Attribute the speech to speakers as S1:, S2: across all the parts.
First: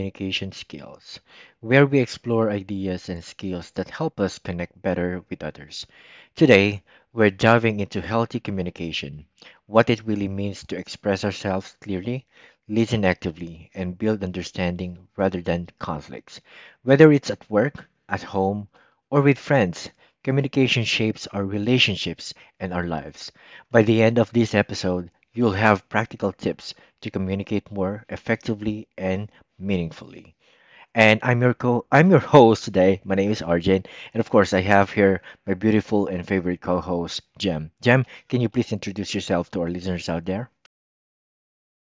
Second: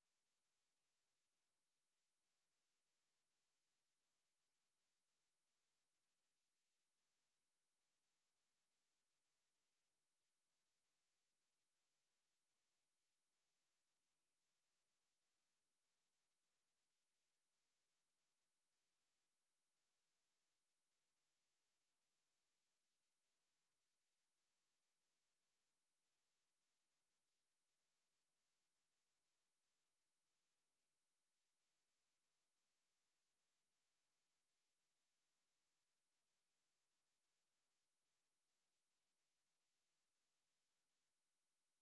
S1: communication skills, where we explore ideas and skills that help us connect better with others. Today, we're diving into healthy communication, what it really means to express ourselves clearly, listen actively, and build understanding rather than conflicts. Whether it's at work, at home, or with friends, communication shapes our relationships and our lives. By the end of this episode, you'll have practical tips to communicate more effectively and meaningfully and I'm your host today. My name is Arjun, and of course I have here my beautiful and favorite co-host Jem. Jem, can you please introduce yourself to our listeners out there?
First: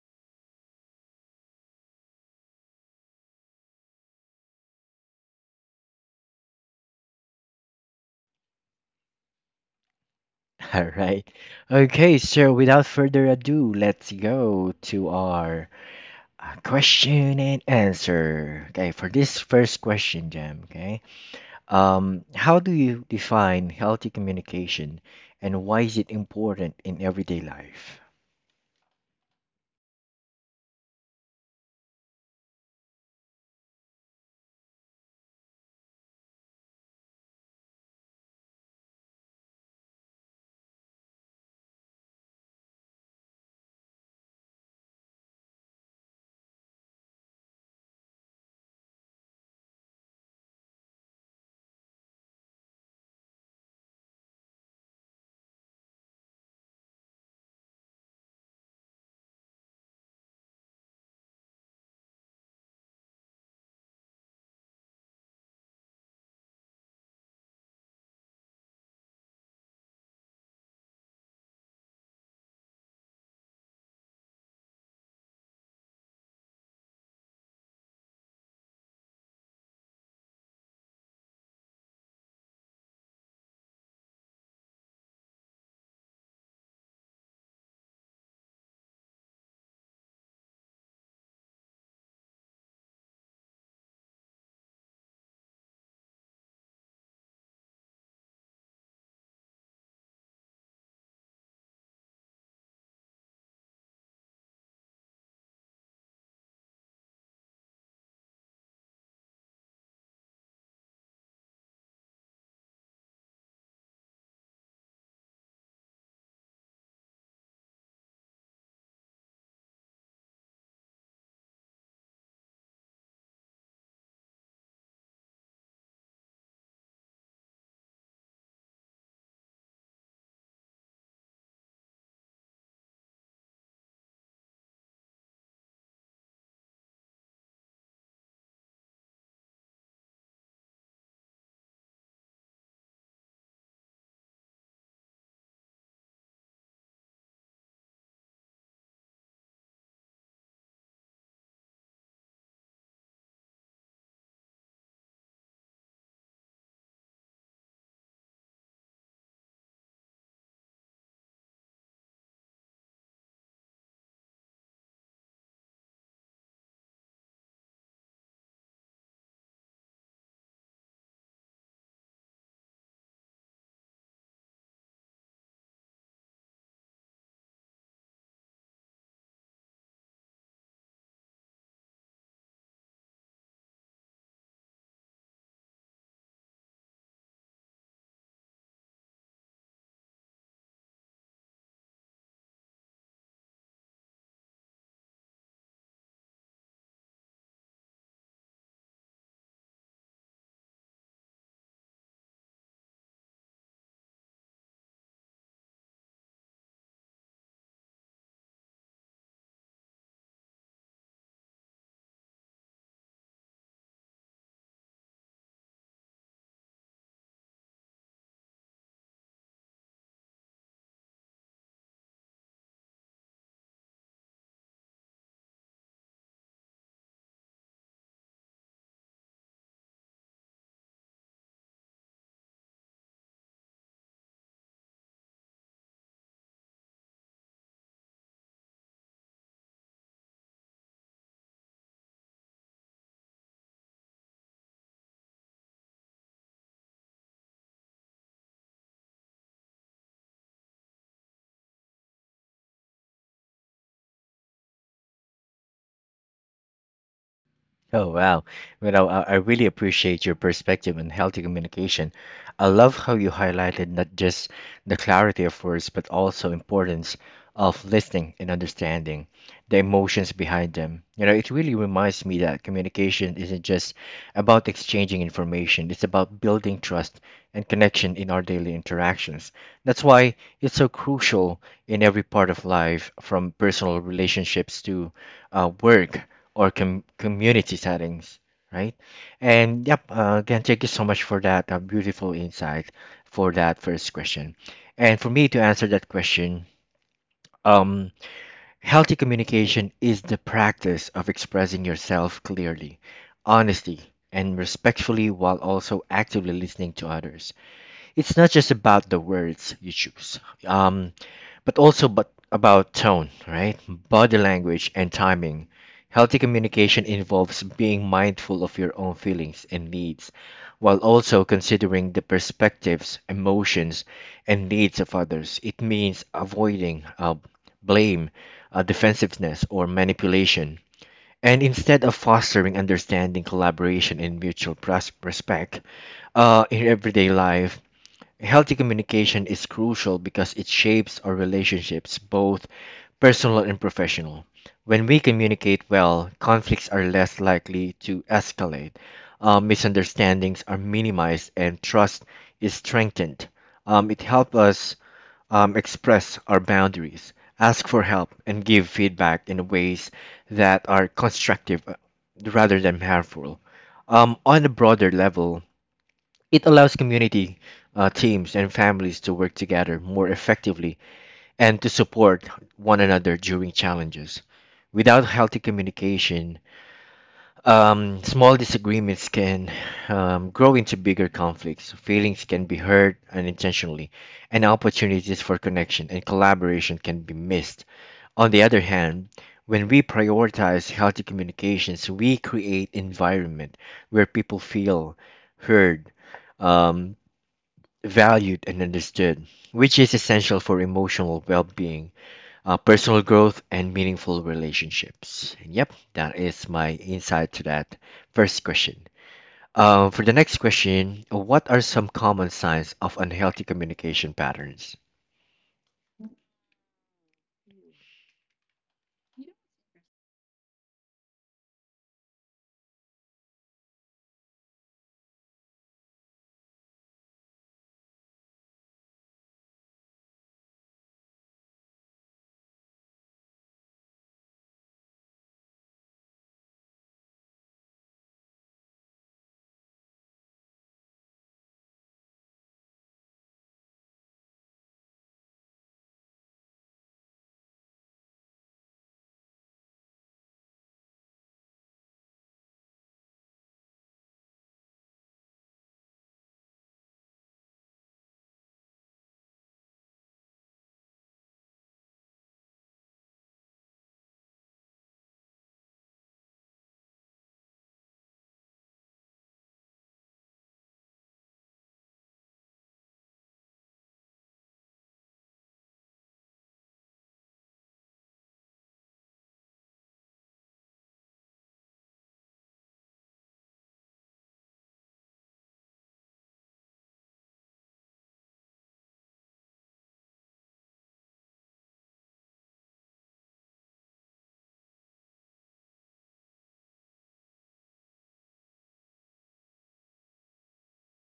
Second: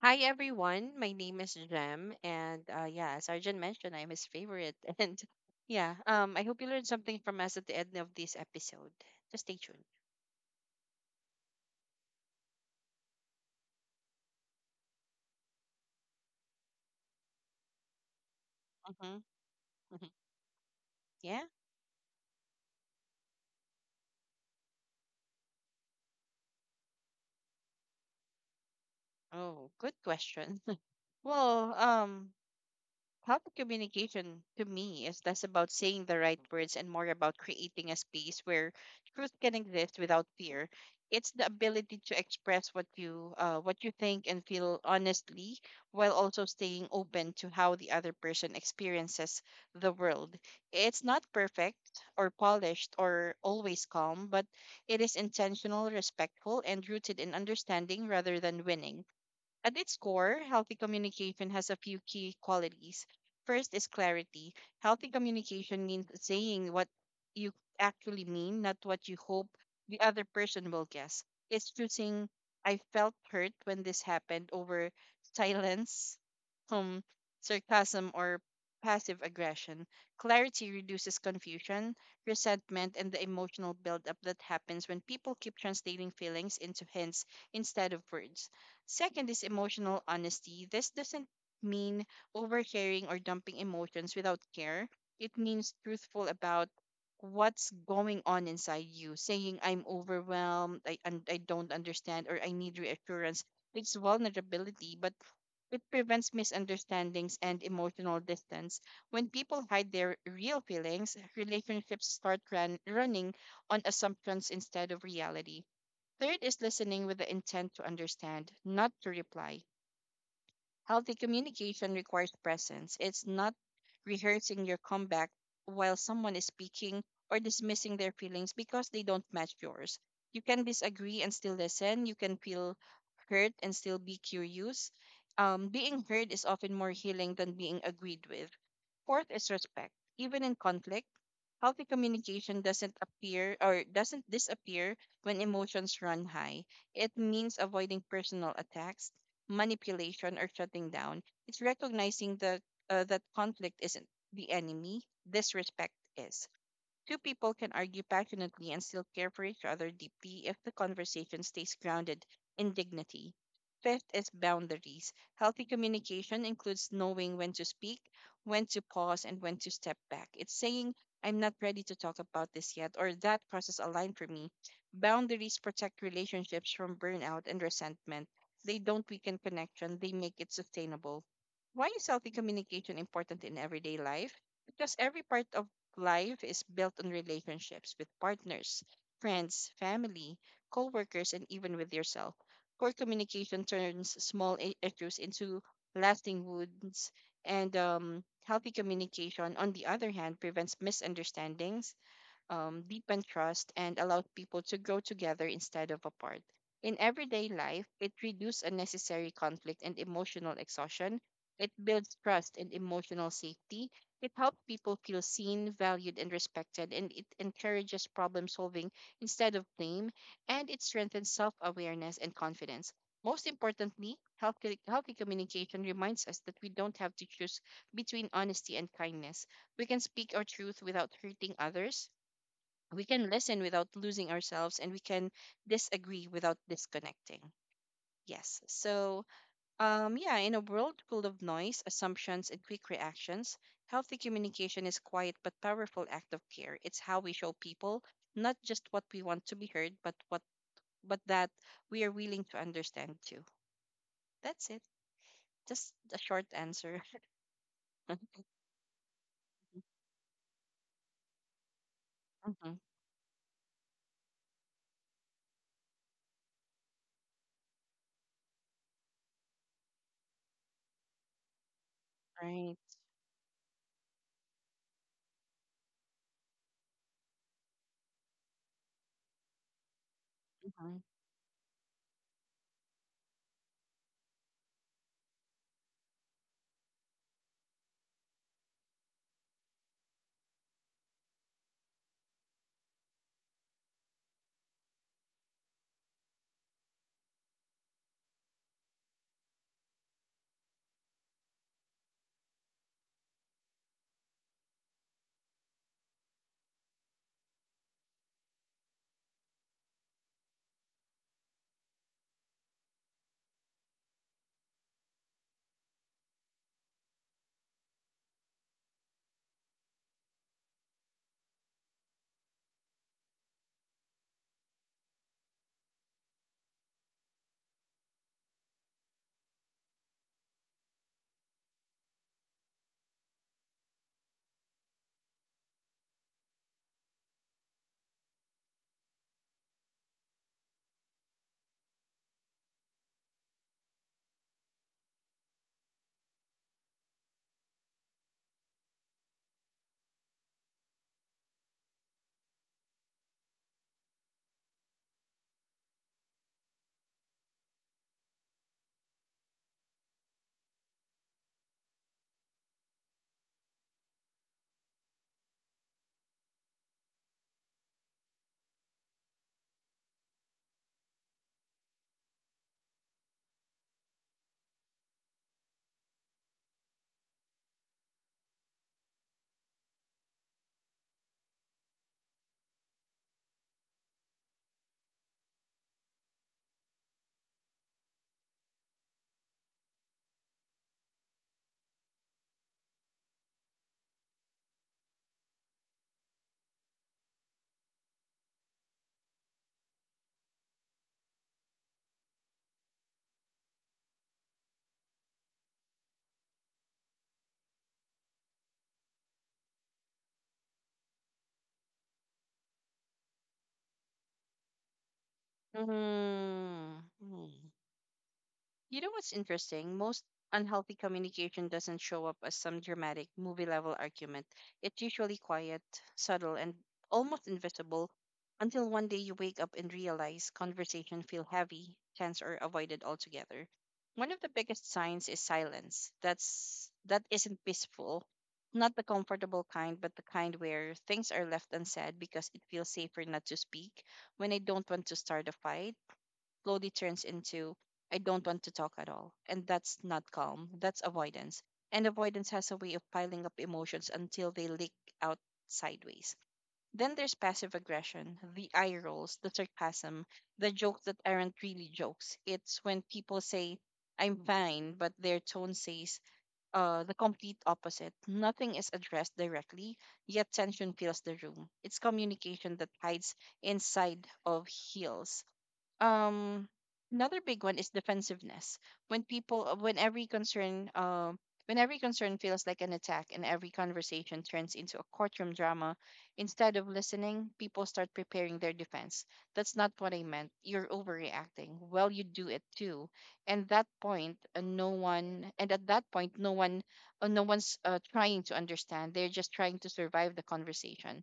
S2: Hi everyone, my name is Jem, and yeah, as Arjun mentioned, I'm his favorite, and yeah, I hope you learned something from us at the end of this episode. Just stay tuned.
S1: All right. Okay, so without further ado, let's go to our question and answer. Okay, for
S2: hmm
S1: this first
S2: hmm
S1: question, Jem, okay?
S2: Yeah.
S1: How do you define healthy communication and why is it important in everyday life?
S2: Oh, good question. Well, healthy communication to me is less about saying the right words and more about creating a space where truth can exist without fear. It's the ability to express what you think and feel honestly while also staying open to how the other person experiences the world. It's not perfect or polished or always calm, but it is intentional, respectful, and rooted in understanding rather than winning. At its core, healthy communication has a few key qualities. First is clarity. Healthy communication means saying what you actually mean, not what you hope the other person will guess. It's choosing, I felt hurt when this happened, over silence, um, sarcasm, or passive aggression. Clarity reduces confusion, resentment, and the emotional buildup that happens when people keep translating feelings into hints instead of words. Second is emotional honesty. This doesn't mean overcaring or dumping emotions without care. It means truthful about what's going on inside you, saying, I'm overwhelmed, I don't understand, or I need reassurance. It's vulnerability, but it prevents misunderstandings and emotional distance. When people hide their real feelings, relationships start running on assumptions instead of reality. Third is listening with the intent to understand, not to reply. Healthy communication requires presence. It's not rehearsing your comeback while someone is speaking or dismissing their feelings because they don't match yours. You can disagree and still listen. You can feel hurt and still be curious. Being heard is often more healing than being agreed with. Fourth is respect. Even in conflict, healthy communication doesn't appear or doesn't disappear when emotions run high. It means avoiding personal attacks, manipulation, or shutting down. It's recognizing that that conflict isn't the enemy, disrespect is. Two people can argue passionately and still care for each other deeply if the conversation stays grounded in dignity. Fifth is boundaries. Healthy communication includes knowing when to speak, when to pause, and when to step back. It's saying, I'm not ready to talk about this yet, or that crosses a line for me. Boundaries protect relationships from burnout and resentment. They don't weaken connection, they make it sustainable. Why is healthy communication important in everyday life? Because every part of life is built on relationships with partners, friends, family, coworkers, and even with yourself. Poor communication turns small issues into lasting wounds, and healthy communication, on the other hand, prevents misunderstandings, deepen trust, and allowed people to grow together instead of apart. In everyday life, it reduces unnecessary conflict and emotional exhaustion. It builds trust and emotional safety. It helps people feel seen, valued, and respected, and it encourages problem solving instead of blame, and it strengthens self awareness and confidence. Most importantly, healthy communication reminds us that we don't have to choose between honesty and kindness. We can speak our truth without hurting others, we can listen without losing ourselves, and we can disagree without disconnecting. Yes. So, yeah, in a world full of noise, assumptions, and quick reactions, healthy communication is quiet but powerful act of care. It's how we show people not just what we want to be heard, but that we are willing to understand too. That's it. Just a short answer.
S1: Oh wow. Well, I really appreciate your perspective on healthy communication. I
S2: Mhm.
S1: love how you highlighted not just the clarity of words, but also importance of listening and understanding the emotions behind them. You know, it really reminds me that
S2: Right.
S1: communication isn't just about exchanging information, it's about building trust and connection in our daily interactions. That's why it's so crucial in every part of life, from personal relationships to work or com- community settings, right? And yep, again, thank you so much for that beautiful insight for that first question. And for me to answer that question, um, healthy communication is the practice of expressing yourself clearly, honestly, and respectfully while also actively listening to others. It's not just about the words you choose, um, but about tone, right? Body language and timing. Healthy communication involves being mindful of your own feelings and needs, while also considering the perspectives, emotions, and needs of others. It means avoiding blame, defensiveness, or manipulation. And instead of fostering understanding, collaboration, and mutual pres- respect, in everyday life, healthy communication is crucial because it shapes our relationships, both personal and professional. When we communicate well, conflicts are less likely to escalate, misunderstandings are minimized, and trust is strengthened. It helps us express our boundaries, ask for help, and give feedback in ways that are constructive rather than harmful. On a broader level, it allows community, teams, and families to work together more effectively and to support one another during challenges. Without healthy communication, small disagreements can grow into bigger conflicts. Feelings can be hurt unintentionally, and opportunities for connection and collaboration can be missed. On the other hand, when we prioritize healthy communications, we create environment where people feel heard, um, valued and understood, which is essential for emotional well being, personal growth, and meaningful relationships. And yep, that is my insight to that first question. For the next question, what are some common signs of unhealthy communication patterns?
S2: Mm-hmm. You know what's interesting? Most unhealthy communication doesn't show up as some dramatic movie level argument. It's usually quiet, subtle, and almost invisible until one day you wake up and realize conversation feel heavy, tense, or avoided altogether. One of the biggest signs is silence. That isn't peaceful. Not the comfortable kind, but the kind where things are left unsaid because it feels safer not to speak when I don't want to start a fight slowly turns into I don't want to talk at all. And that's not calm, that's avoidance. And avoidance has a way of piling up emotions until they leak out sideways. Then there's passive aggression, the eye rolls, the sarcasm, the jokes that aren't really jokes. It's when people say, I'm fine, but their tone says the complete opposite. Nothing is addressed directly, yet tension fills the room. It's communication that hides inside of heels. Um, another big one is defensiveness when people uh, when every concern um when every concern feels like an attack and every conversation turns into a courtroom drama. Instead of listening, people start preparing their defense. That's not what I meant. You're overreacting. Well, you do it too. And that point uh, no one and at that point, no one's trying to understand. They're just trying to survive the conversation.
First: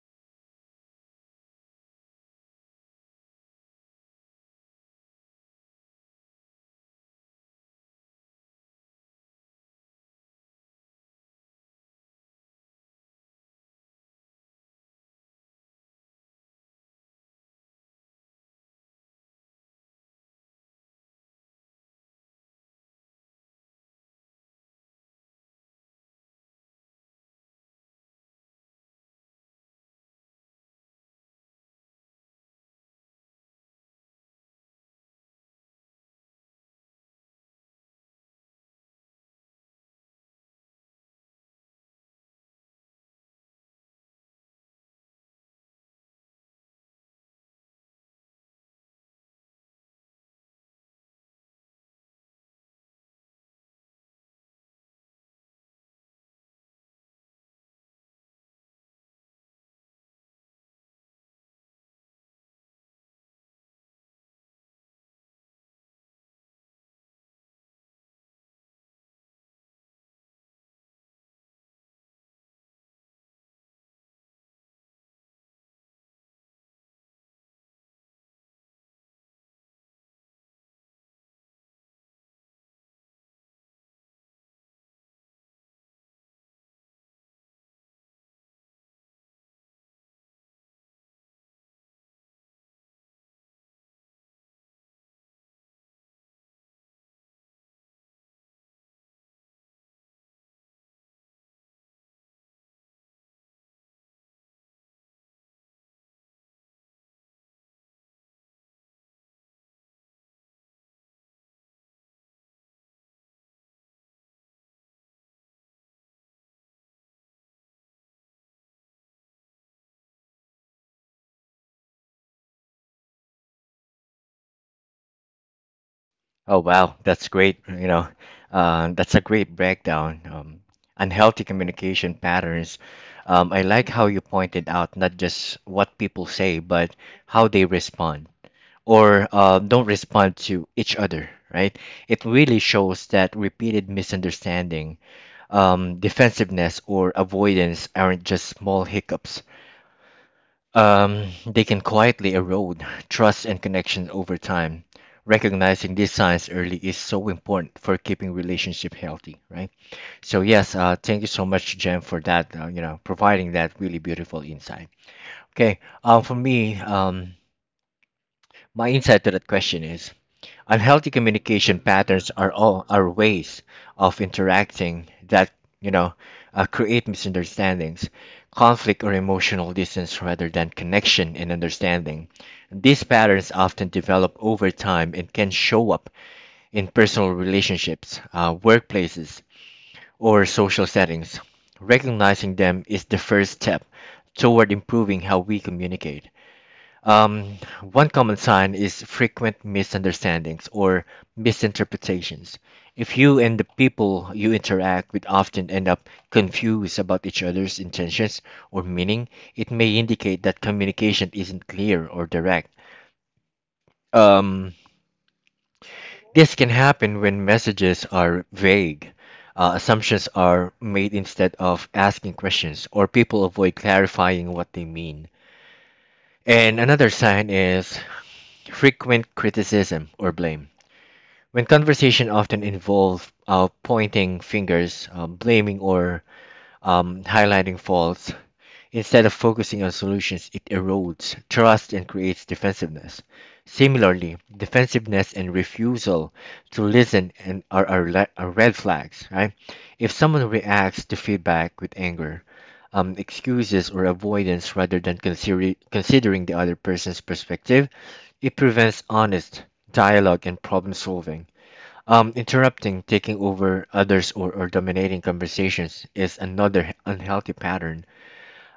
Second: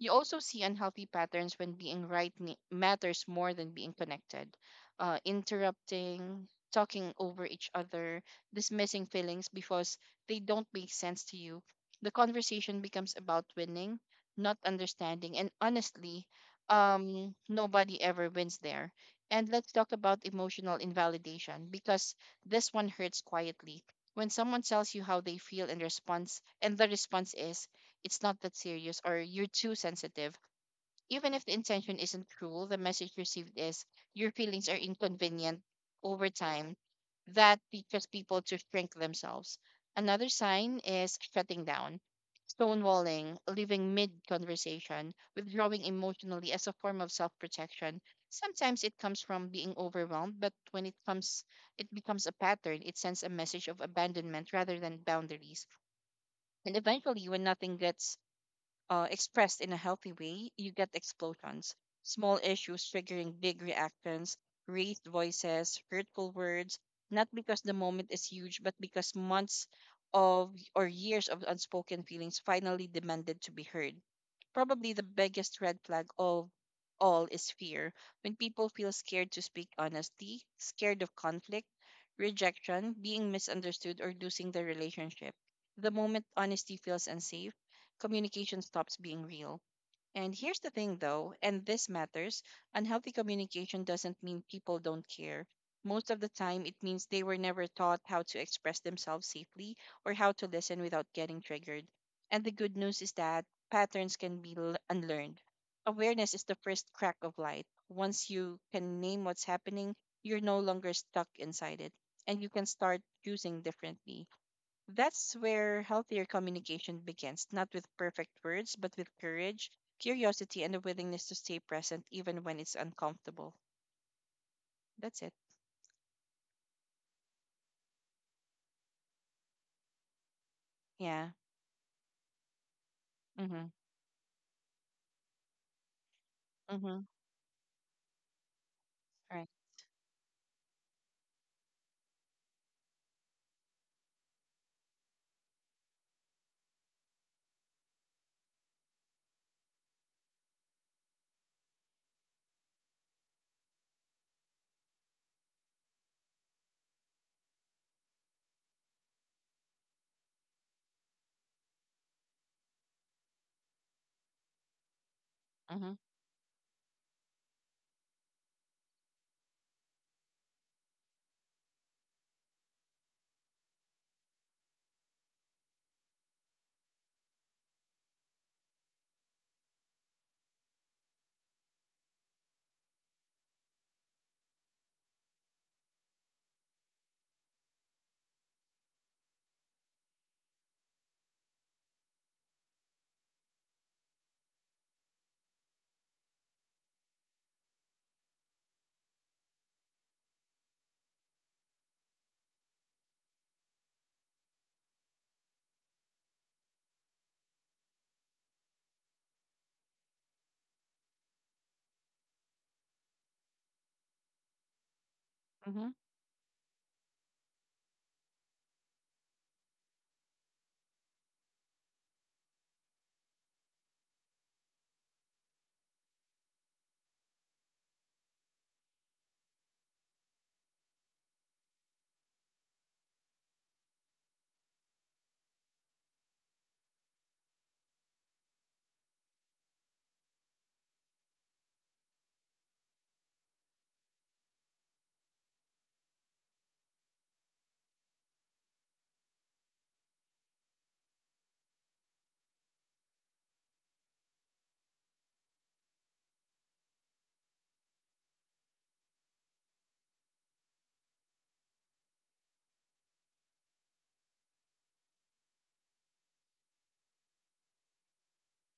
S2: You also see unhealthy patterns when being right matters more than being connected. Interrupting, talking over each other, dismissing feelings because they don't make sense to you. The conversation becomes about winning, not understanding. And honestly, nobody ever wins there. And let's talk about emotional invalidation because this one hurts quietly. When someone tells you how they feel in response, and the response is, it's not that serious or you're too sensitive. Even if the intention isn't cruel, the message received is your feelings are inconvenient. Over time, that teaches people to shrink themselves. Another sign is shutting down, stonewalling, leaving mid conversation, withdrawing emotionally as a form of self protection. Sometimes it comes from being overwhelmed, but when it comes, it becomes a pattern. It sends a message of abandonment rather than boundaries. And eventually, when nothing gets expressed in a healthy way, you get explosions, small issues triggering big reactions, raised voices, hurtful words, not because the moment is huge, but because months of or years of unspoken feelings finally demanded to be heard. Probably the biggest red flag of all is fear. When people feel scared to speak honestly, scared of conflict, rejection, being misunderstood, or losing the relationship, the moment honesty feels unsafe, communication stops being real. And here's the thing, though, and this matters, unhealthy communication doesn't mean people don't care. Most of the time, it means they were never taught how to express themselves safely or how to listen without getting triggered. And the good news is that patterns can be unlearned. Awareness is the first crack of light. Once you can name what's happening, you're no longer stuck inside it, and you can start choosing differently. That's where healthier communication begins, not with perfect words, but with courage, curiosity, and a willingness to stay present even when it's uncomfortable. That's it.
S1: Oh, wow, that's great. You know, that's a great breakdown.
S2: Yeah.
S1: Unhealthy communication patterns. I
S2: Mm-hmm.
S1: like how you pointed out not just what people say, but
S2: Mm-hmm.
S1: how they respond or
S2: Right.
S1: don't respond to each other, right? It really shows that repeated misunderstanding, defensiveness, or avoidance aren't just small hiccups. They can quietly erode trust and connection over time. Recognizing these signs early is so important for keeping relationship healthy, right? So yes, thank you so much, Jen, for that. You know, providing that really beautiful insight. Okay,
S2: Mm-hmm.
S1: for me, my insight to that question is unhealthy communication patterns are ways of interacting that you know create misunderstandings, conflict, or emotional distance rather than connection and understanding. These patterns often develop over time and can show up in personal relationships, workplaces, or social settings. Recognizing them is the first step toward improving how we communicate. um, One common sign is frequent misunderstandings or misinterpretations. If you and the people you interact with often end up confused about each other's intentions or meaning, it may indicate that communication isn't clear or direct. Um,
S2: Mm-hmm.
S1: this can happen when messages are vague, assumptions are made instead of asking questions, or people avoid clarifying what they mean. And another sign is frequent criticism or blame. When conversation often involve pointing fingers, blaming, or highlighting faults, instead of focusing on solutions, it erodes trust and creates defensiveness. Similarly, defensiveness and refusal to listen and are, le- are red flags, right? If someone reacts to feedback with anger, excuses, or avoidance rather than considering the other person's perspective, it prevents honest dialogue and problem solving. Interrupting, taking over others, or dominating conversations is another unhealthy pattern.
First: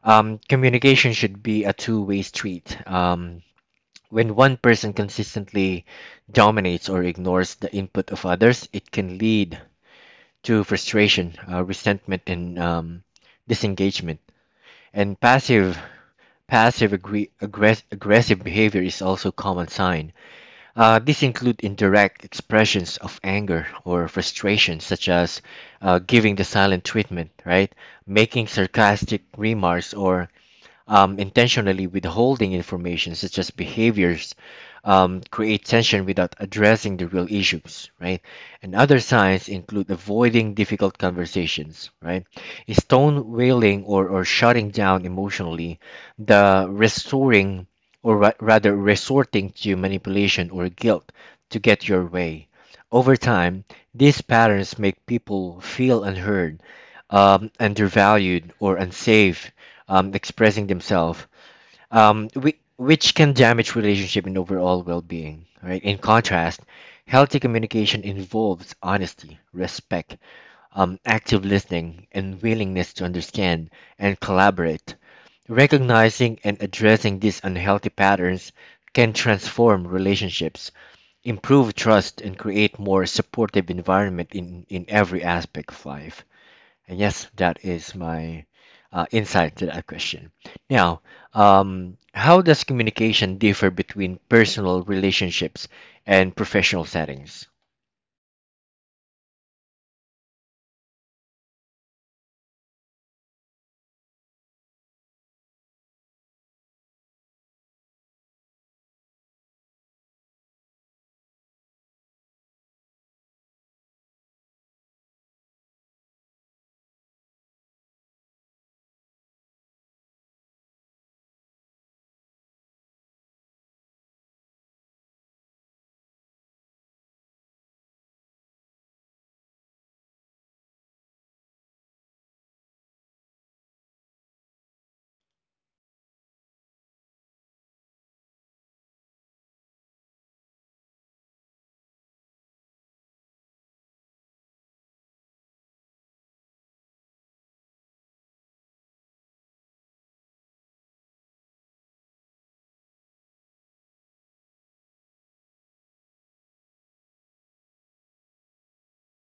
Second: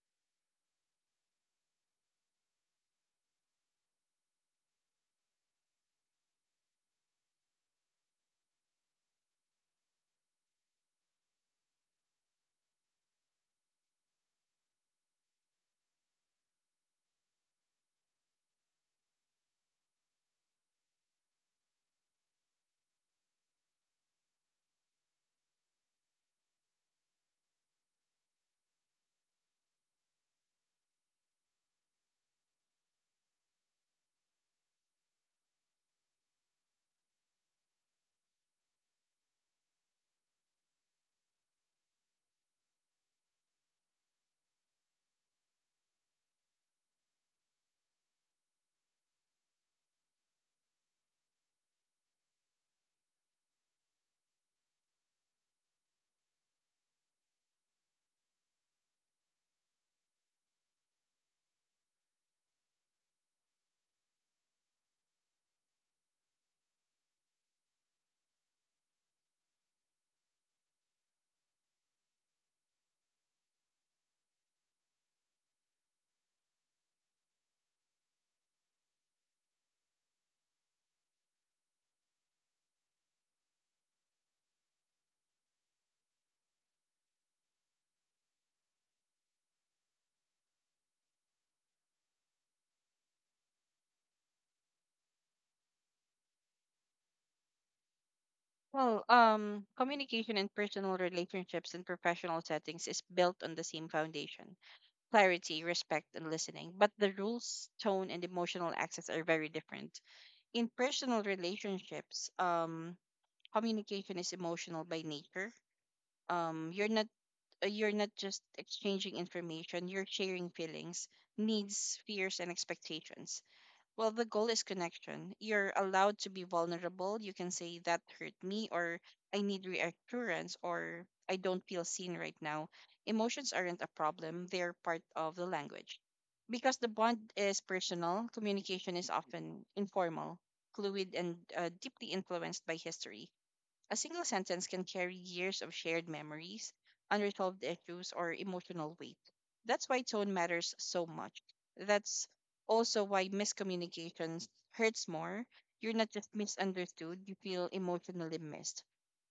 S1: Communication should be a two-way street. When one person consistently dominates or ignores the input of others, it can lead to frustration, resentment, and disengagement. And aggressive behavior is also a common sign. These include indirect expressions of anger or frustration, such as giving the silent treatment, right? Making sarcastic remarks or intentionally withholding information. Such as behaviors create tension without addressing the real issues, right? And other signs include avoiding difficult conversations, right? Stone wailing or shutting down emotionally, the restoring or rather resorting to manipulation or guilt to get your way. Over time these patterns make people feel unheard, undervalued, or unsafe expressing themselves, which can damage relationship and overall well-being. Right. In contrast, healthy communication involves honesty, respect, active listening, and willingness to understand and collaborate. Recognizing and addressing these unhealthy patterns can transform relationships, improve trust, and create more supportive environment in every aspect of life. And yes, that is my insight to that question. Now, how does communication differ between personal relationships and professional settings?
S2: Well, communication in personal relationships and professional settings is built on the same foundation: clarity, respect, and listening. But the rules, tone, and emotional access are very different. In personal relationships, communication is emotional by nature. um you're not you're not just exchanging information, you're sharing feelings, needs, fears, and expectations. Well, the goal is connection. You're allowed to be vulnerable. You can say that hurt me, or I need reassurance, or I don't feel seen right now. Emotions aren't a problem, they're part of the language. Because the bond is personal, communication is often informal, fluid, and deeply influenced by history. A single sentence can carry years of shared memories, unresolved issues, or emotional weight. That's why tone matters so much. That's also why miscommunication hurts more. You're not just misunderstood, you feel emotionally missed.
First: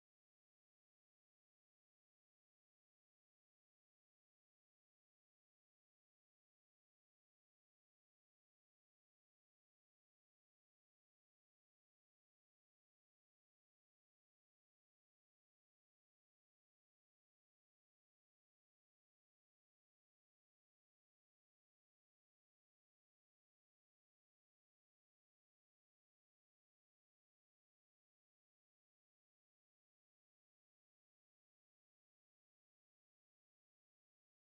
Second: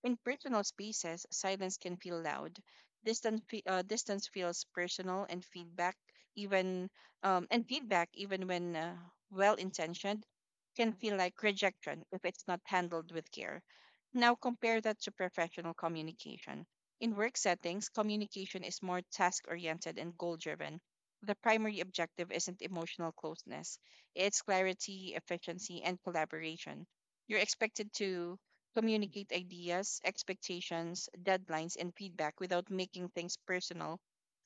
S2: In personal spaces, silence can feel loud. Distance feels personal, and even feedback, even when well intentioned, can feel like rejection if it's not handled with care. Now compare that to professional communication. In work settings, communication is more task oriented and goal driven. The primary objective isn't emotional closeness, it's clarity, efficiency, and collaboration. You're expected to communicate ideas, expectations, deadlines, and feedback without making things personal.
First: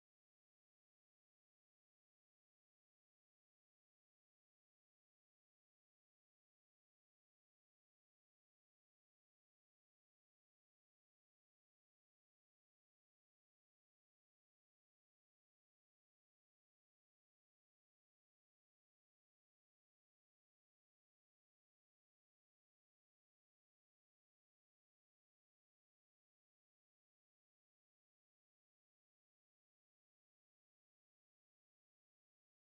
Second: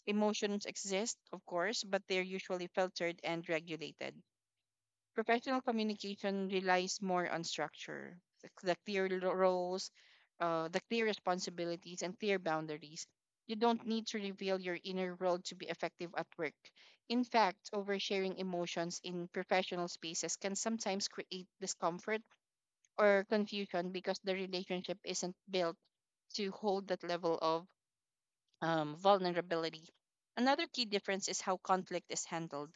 S2: Emotions exist, of course, but they're usually filtered and regulated. Professional communication relies more on structure, the clear roles, the clear responsibilities, and clear boundaries. You don't need to reveal your inner world to be effective at work. In fact, oversharing emotions in professional spaces can sometimes create discomfort or confusion because the relationship isn't built to hold that level of vulnerability. Another key difference is how conflict is handled.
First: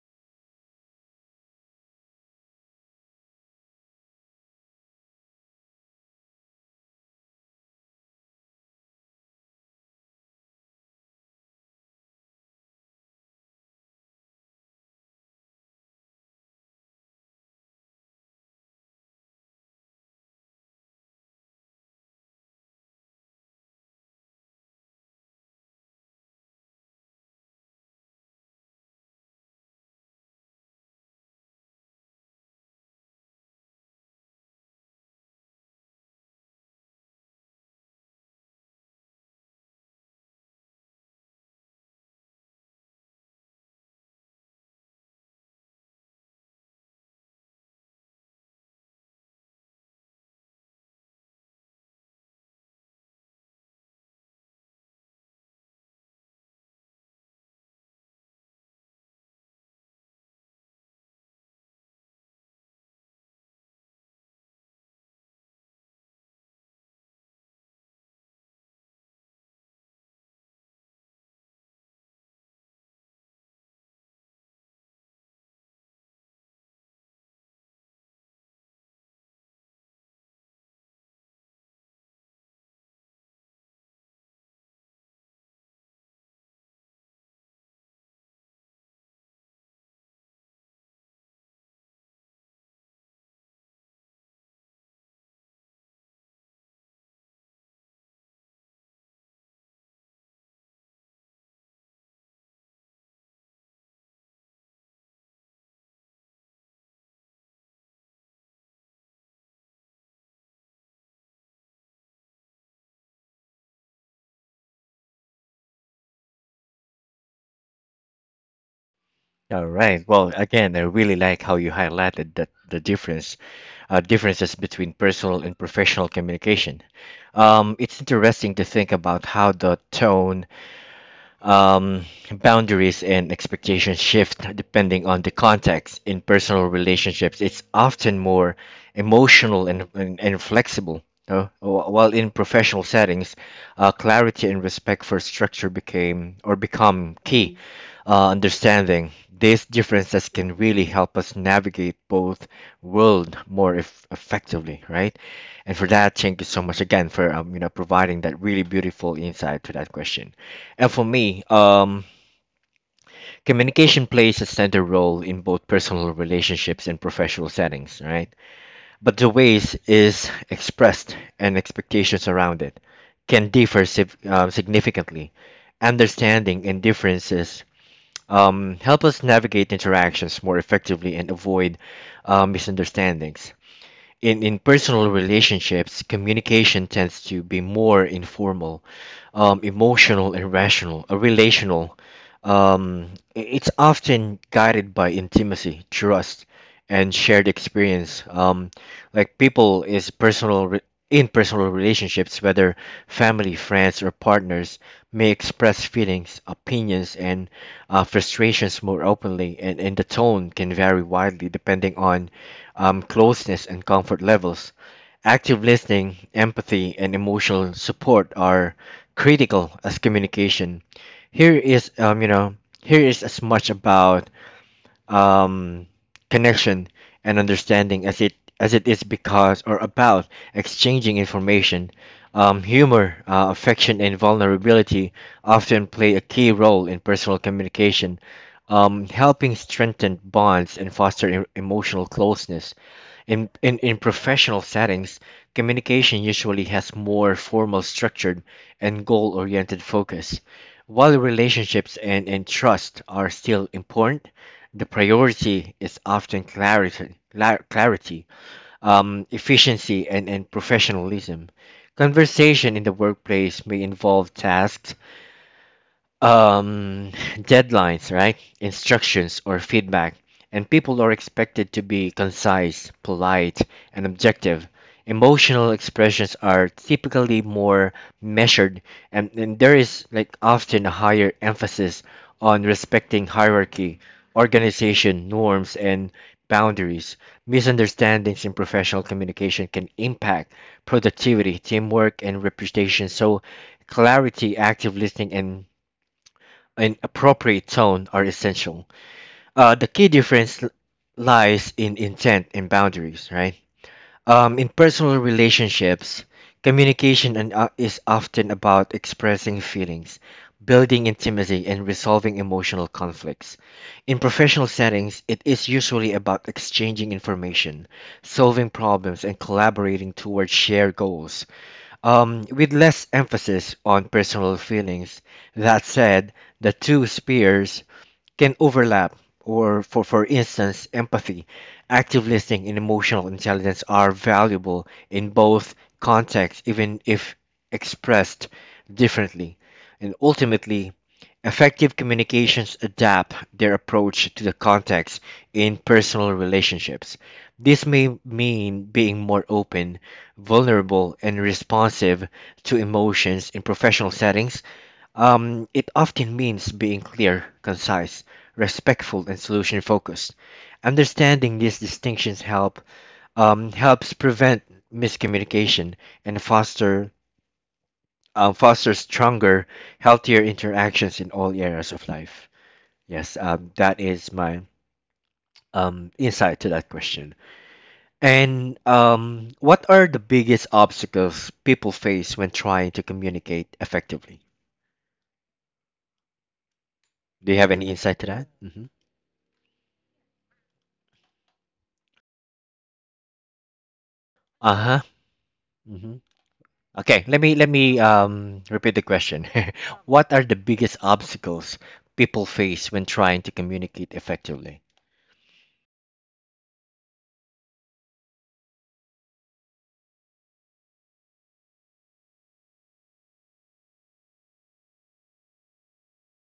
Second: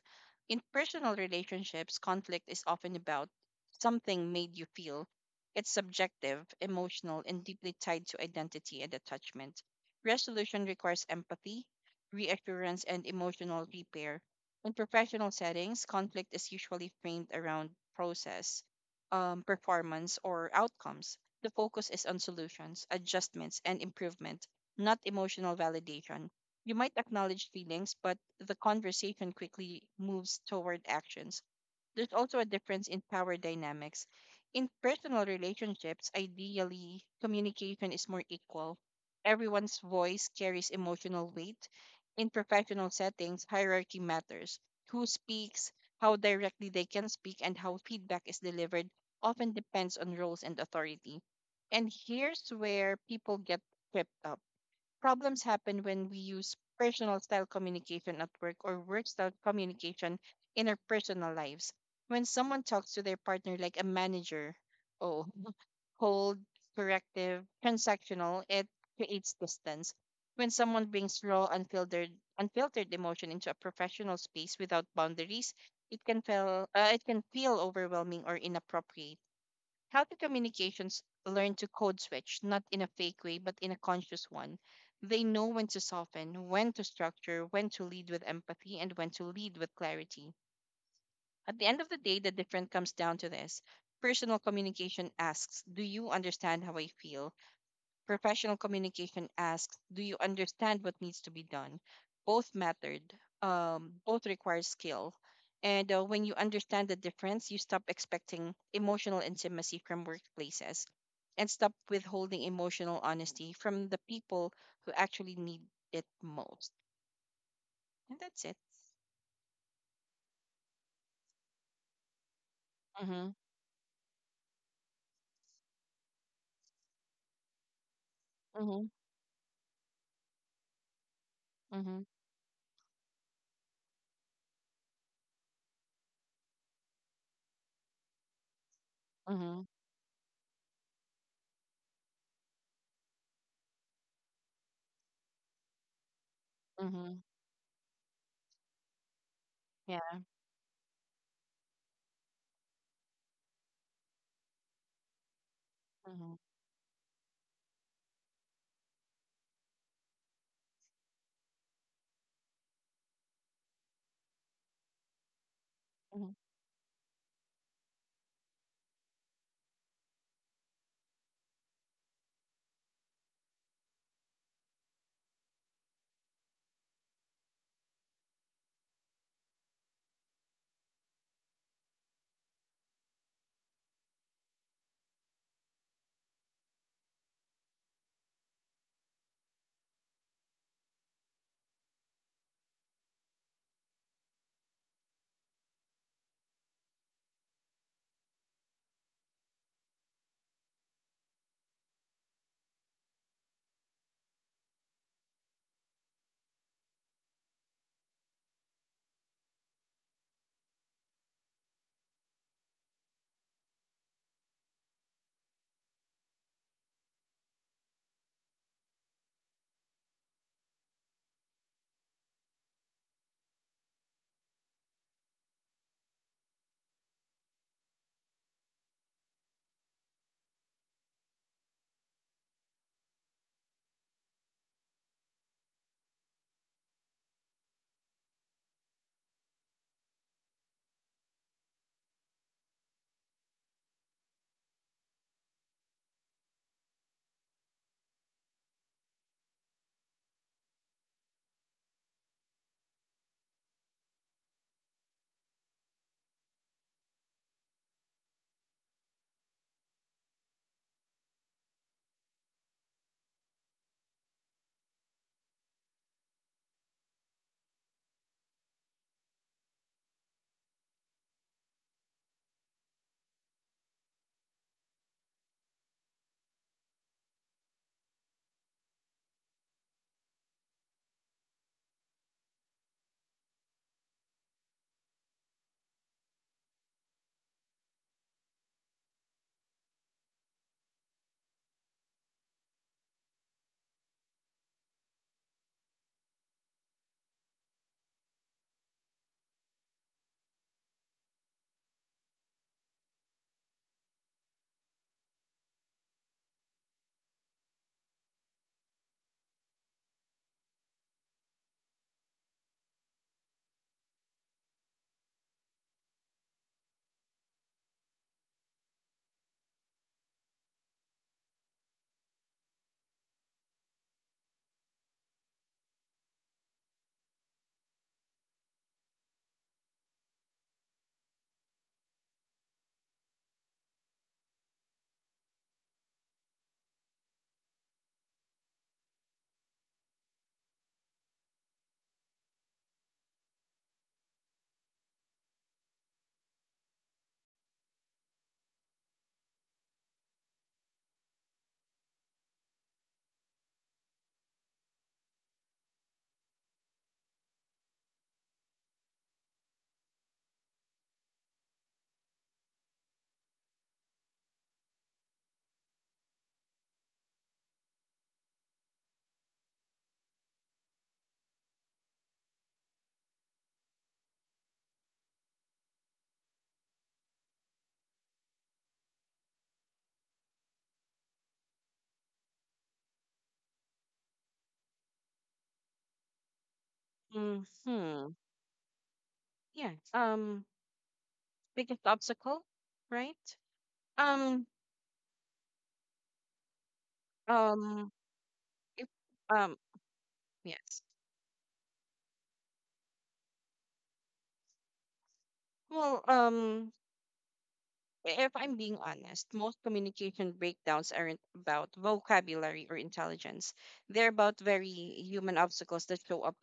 S2: In personal relationships, conflict is often about something made you feel. It's subjective, emotional, and deeply tied to identity and attachment. Resolution requires empathy, reassurance, and emotional repair. In professional settings, conflict is usually framed around process, performance, or outcomes. The focus is on solutions, adjustments, and improvement, not emotional validation. You might acknowledge feelings, but the conversation quickly moves toward actions. There's also a difference in power dynamics. In personal relationships, ideally, communication is more equal. Everyone's voice carries emotional weight. In professional settings, hierarchy matters. Who speaks, how directly they can speak, and how feedback is delivered often depends on roles and authority. And here's where people get tripped up. Problems happen when we use personal style communication at work or work style communication in our personal lives. When someone talks to their partner like a manager, oh, cold, corrective, transactional, it creates distance. When someone brings raw, unfiltered, emotion into a professional space without boundaries, it can feel overwhelming or inappropriate. Healthy communications learn to code switch, not in a fake way, but in a conscious one. They know when to soften, when to structure, when to lead with empathy, and when to lead with clarity. At the end of the day, the difference comes down to this. Personal communication asks, "Do you understand how I feel?" Professional communication asks, "Do you understand what needs to be done?" Both mattered. Both require skill. And when you understand the difference, you stop expecting emotional intimacy from workplaces and stop withholding emotional honesty from the people who actually need it most. And that's it.
S1: All right. Well, again, I really like how you highlighted that the
S2: Mm-hmm.
S1: difference, differences between personal and professional communication. It's interesting to
S2: Mm-hmm.
S1: think about how the tone
S2: Mm-hmm.
S1: um, boundaries and expectations shift depending on the context. In personal relationships, it's often more
S2: Mm-hmm.
S1: emotional and flexible. No? While in professional settings, clarity and respect for structure became or
S2: Mm-hmm.
S1: become key. Understanding these
S2: Yeah.
S1: differences can really help us navigate both world more effectively, right? And for that,
S2: Mm-hmm.
S1: thank you so much again for you know, providing that really beautiful insight to that question. And for me, communication plays a central role in both personal relationships and professional settings, right? But the ways is expressed and expectations around it can differ significantly. Understanding and differences help us navigate interactions more effectively and avoid misunderstandings in personal relationships. Communication tends to be more informal, emotional, and rational, relational. Um, it's often guided by intimacy, trust, and shared experience. Like people is personal re- In personal relationships, whether family, friends, or partners, may express feelings, opinions, and frustrations more openly, and the tone can vary widely depending on closeness and comfort levels. Active listening, empathy, and emotional support are critical as communication. Here is, here is as much about um, connection and understanding as it is because or about exchanging information. Humor, affection, and vulnerability often play a key role in personal communication, helping strengthen bonds and foster emotional closeness. In, in professional settings, communication usually has more formal structured and goal oriented focus. While relationships and trust are still important, the priority is often clarity, clarity, efficiency, and professionalism. Conversation in the workplace may involve tasks, um, deadlines, right? Instructions or feedback, and people are expected to be concise, polite, and objective. Emotional expressions are typically more measured, and there is like often a higher emphasis on respecting hierarchy, organization, norms, and boundaries. Misunderstandings in professional communication can impact productivity, teamwork, and reputation. So, clarity, active listening, and appropriate tone are essential. The key difference lies in intent and boundaries, right? In personal relationships, communication and, is often about expressing feelings, building intimacy, and resolving emotional conflicts. In professional settings, it is usually about exchanging information, solving problems, and collaborating towards shared goals, with less emphasis on personal feelings. That said, the two spheres can overlap. Or for instance, empathy, active listening, and emotional intelligence are valuable in both contexts, even if expressed differently. And ultimately, effective communications adapt their approach to the context. In personal relationships, this may mean being more open, vulnerable, and responsive to emotions. In professional settings, it often means being clear, concise, respectful, and solution focused. Understanding these distinctions helps prevent miscommunication and foster stronger, healthier interactions in all areas of life. Yes, that is my insight to that question. And What are the biggest obstacles people face when trying to communicate effectively? Do
S2: Mm-hmm.
S1: you have any
S2: Hmm.
S1: insight to that? Mm-hmm.
S2: Yeah. Biggest obstacle, right? Um.
S1: Uh huh. Okay, let me let me
S2: Um,
S1: um, repeat
S2: if
S1: the question.
S2: um,
S1: What are the
S2: yes.
S1: biggest obstacles people face when trying to communicate effectively?
S2: Well, if I'm being honest, most communication breakdowns aren't about vocabulary or intelligence. They're about very human obstacles that show up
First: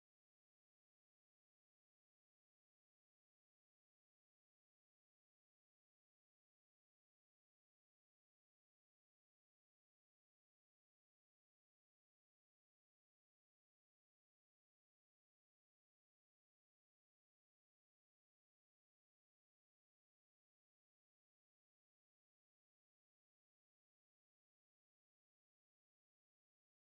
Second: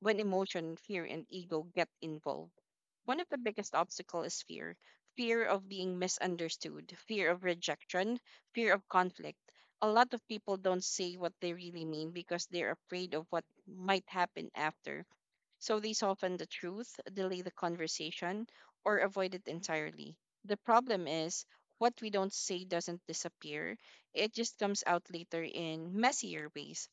S2: when emotion, fear, and ego get involved. One of the biggest obstacles is fear. Fear of being misunderstood, fear of rejection, fear of conflict. A lot of people don't say what they really mean because they're afraid of what might happen after. So they soften the truth, delay the conversation, or avoid it entirely. The problem is what we don't say doesn't disappear, it just comes out later in messier ways.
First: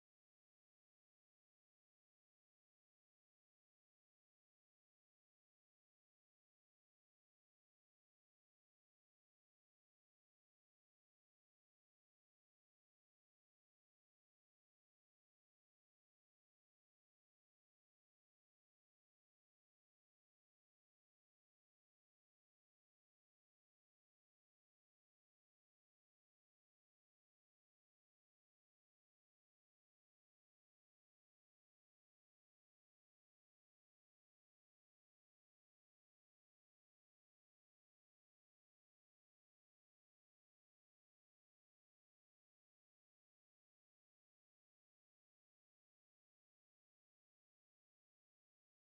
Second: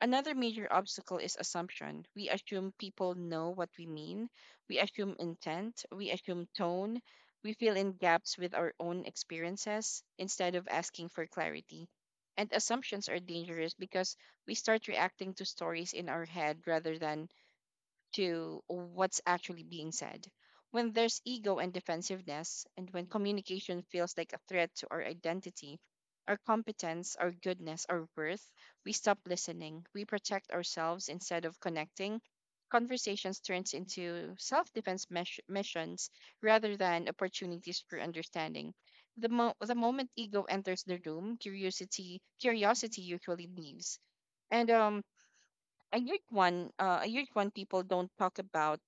S2: Another major obstacle is assumption. We assume people know what we mean, we assume intent, we assume tone, we fill in gaps with our own experiences instead of asking for clarity. And assumptions are dangerous because we start reacting to stories in our head rather than to what's actually being said. When there's ego and defensiveness, and when communication feels like a threat to our identity, our competence, our goodness, our worth, we stop listening. We protect ourselves instead of connecting. Conversations turns into self-defense missions rather than opportunities for understanding. The moment ego enters the room, curiosity usually leaves. And a huge one people don't talk about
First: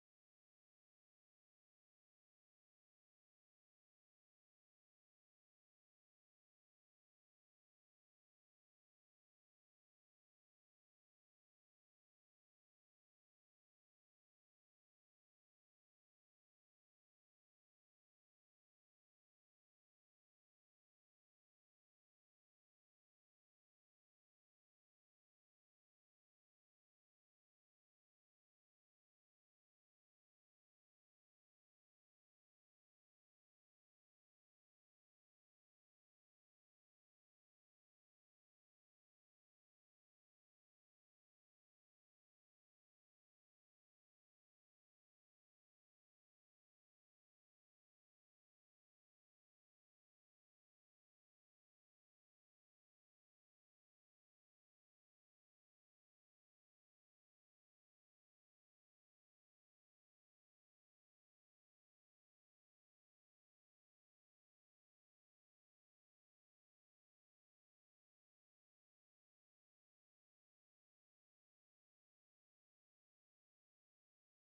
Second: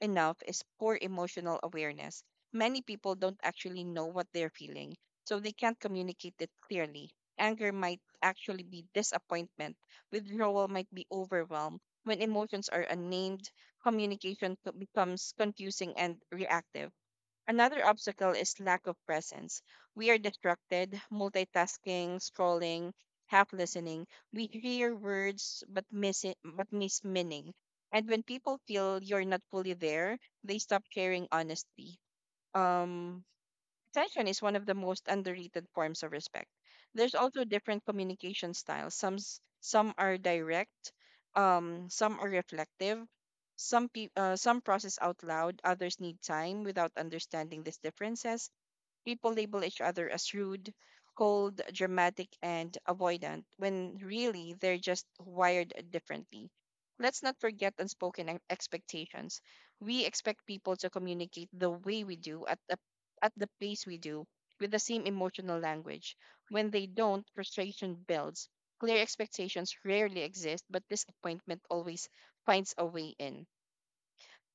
S2: enough is poor emotional awareness. Many people don't actually know what they're feeling, so they can't communicate it clearly. Anger might actually be disappointment, withdrawal might be overwhelm. When emotions are unnamed, communication becomes confusing and reactive. Another obstacle is lack of presence. We are distracted, multitasking, scrolling, half listening. We hear words but miss it, but miss meaning. And when people feel you're not fully there, they stop sharing honestly. Um, Attention is one of the most underrated forms of respect. There's also different communication styles. Some are direct, some are reflective. Some process out loud, others need time without understanding these differences. People label each other as rude, cold, dramatic, and avoidant when really they're just wired differently. Let's not forget unspoken expectations. We expect people to communicate the way we do, at the pace we do, with the same emotional language. When they don't, frustration builds. Clear expectations rarely exist, but disappointment always finds a way in.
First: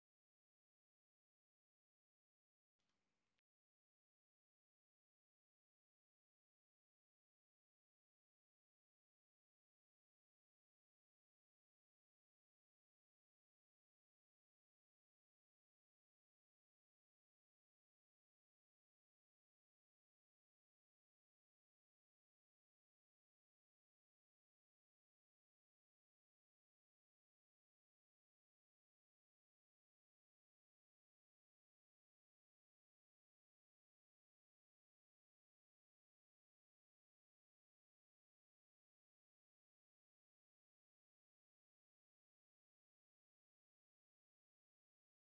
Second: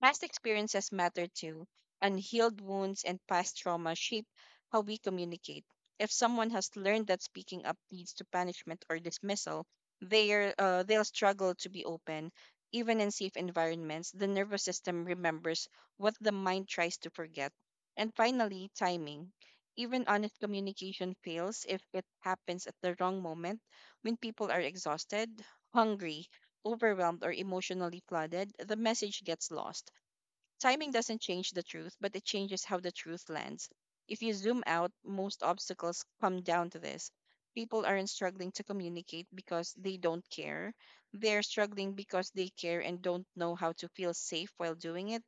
S2: Past experiences matter too. Unhealed wounds and past trauma shape how we communicate. If someone has learned that speaking up leads to punishment or dismissal, they'll struggle to be open. Even in safe environments, the nervous system remembers what the mind tries to forget. And finally, timing. Even honest communication fails if it happens at the wrong moment when people are exhausted, hungry, overwhelmed, or emotionally flooded, the message gets lost. Timing doesn't change the truth, but it changes how the truth lands. If you zoom out, most obstacles come down to this. People aren't struggling to communicate because they don't care. They're struggling because they care and don't know how to feel safe while doing it.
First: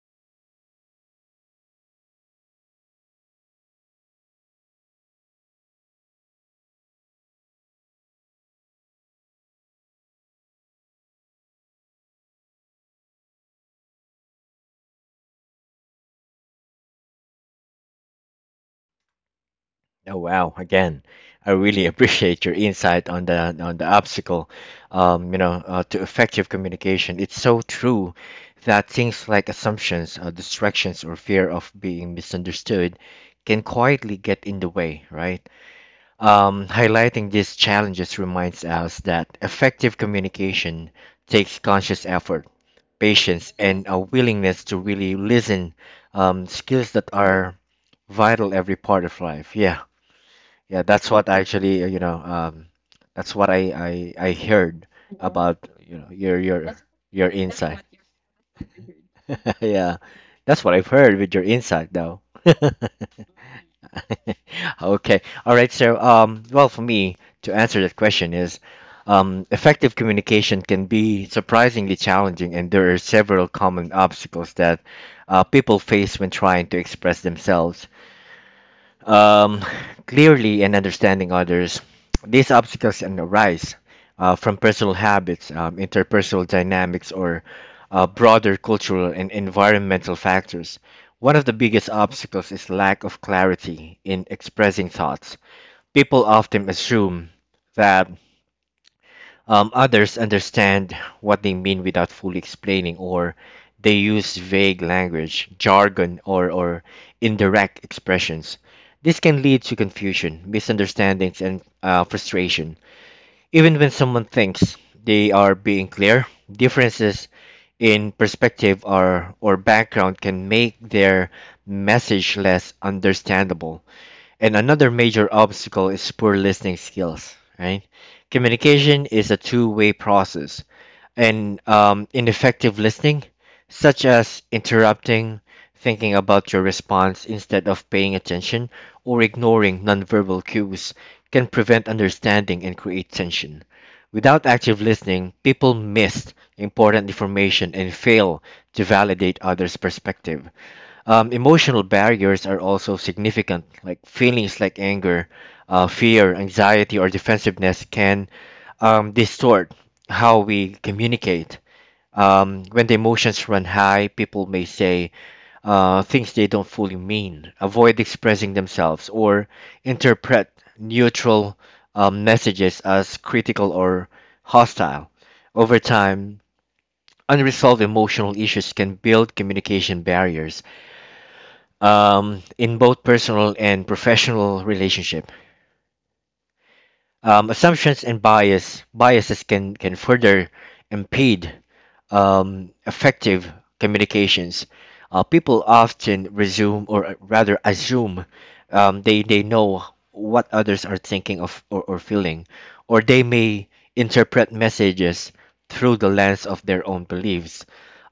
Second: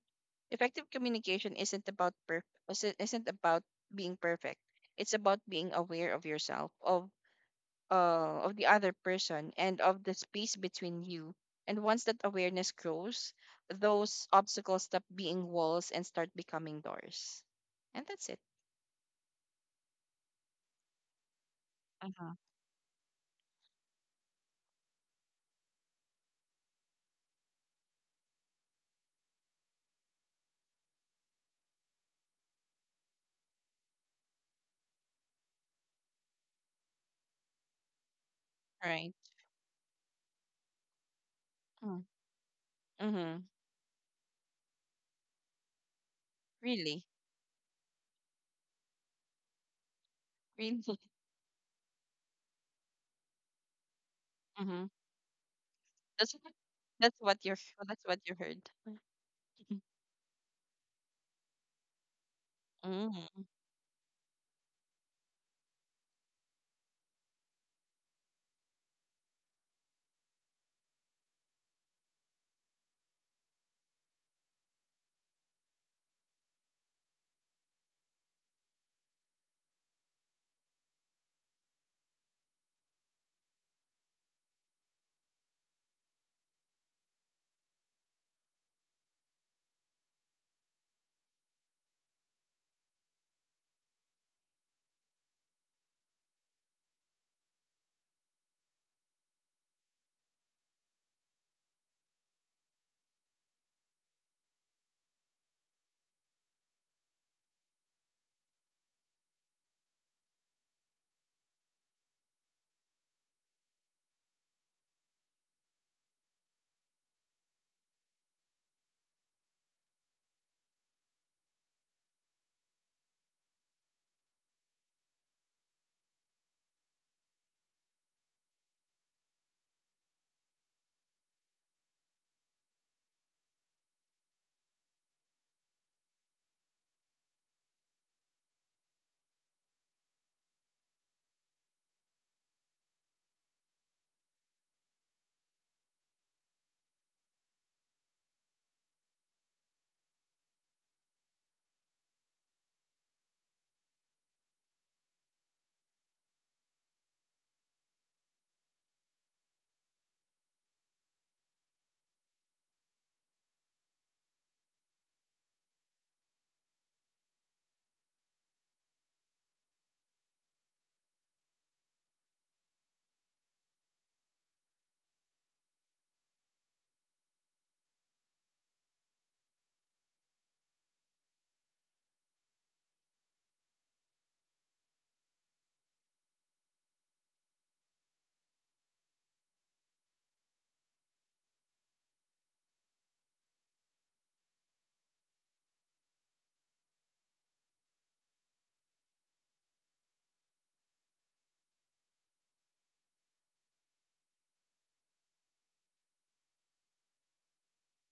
S2: Effective communication isn't about being perfect. It's about being aware of yourself, of the other person and of the space between you. And once that awareness grows, those obstacles stop being walls and start becoming doors. And that's it.
S1: Oh wow! Again, I really
S2: Uh-huh.
S1: appreciate your insight on the obstacle, to effective communication. It's so true that things like assumptions, distractions, or fear of being misunderstood can quietly get in the way, right? Highlighting these challenges reminds us
S2: Right.
S1: that effective communication takes
S2: Mm.
S1: conscious effort,
S2: Hmm.
S1: patience, and a willingness to really listen, skills
S2: Really,
S1: that are vital every part of life. Yeah.
S2: really.
S1: Yeah, that's what actually, that's what I
S2: Mm-hmm.
S1: heard about,
S2: That's
S1: your your
S2: that's
S1: your
S2: what you're.
S1: insight.
S2: That's what you heard.
S1: Yeah, that's what I've heard with your insight, though.
S2: Mm.
S1: Okay, all right. So, well, for me to answer that question is, effective communication can be surprisingly challenging, and there are several common obstacles that people face when trying to express themselves um, clearly and understanding others. These obstacles can arise from personal habits, interpersonal dynamics, or broader cultural and environmental factors. One of the biggest obstacles is lack of clarity in expressing thoughts. People often assume that others understand what they mean without fully explaining, or they use vague language, jargon, or indirect expressions. This can lead to confusion, misunderstandings, and frustration. Even when someone thinks they are being clear, differences in perspective or background can make their message less understandable. And another major obstacle is poor listening skills, right? Communication is a two-way process, and ineffective listening, such as interrupting, thinking about your response instead of paying attention, or ignoring nonverbal cues, can prevent understanding and create tension. Without active listening, people miss important information and fail to validate others' perspective. Emotional barriers are also significant. Like feelings like anger, fear, anxiety, or defensiveness can distort how we communicate. When the emotions run high, people may say things they don't fully mean, avoid expressing themselves, or interpret neutral messages as critical or hostile. Over time, unresolved emotional issues can build communication barriers in both personal and professional relationship. Assumptions and biases can further impede effective communications, people often resume or rather assume they know what others are thinking of or feeling, or they may interpret messages through the lens of their own beliefs.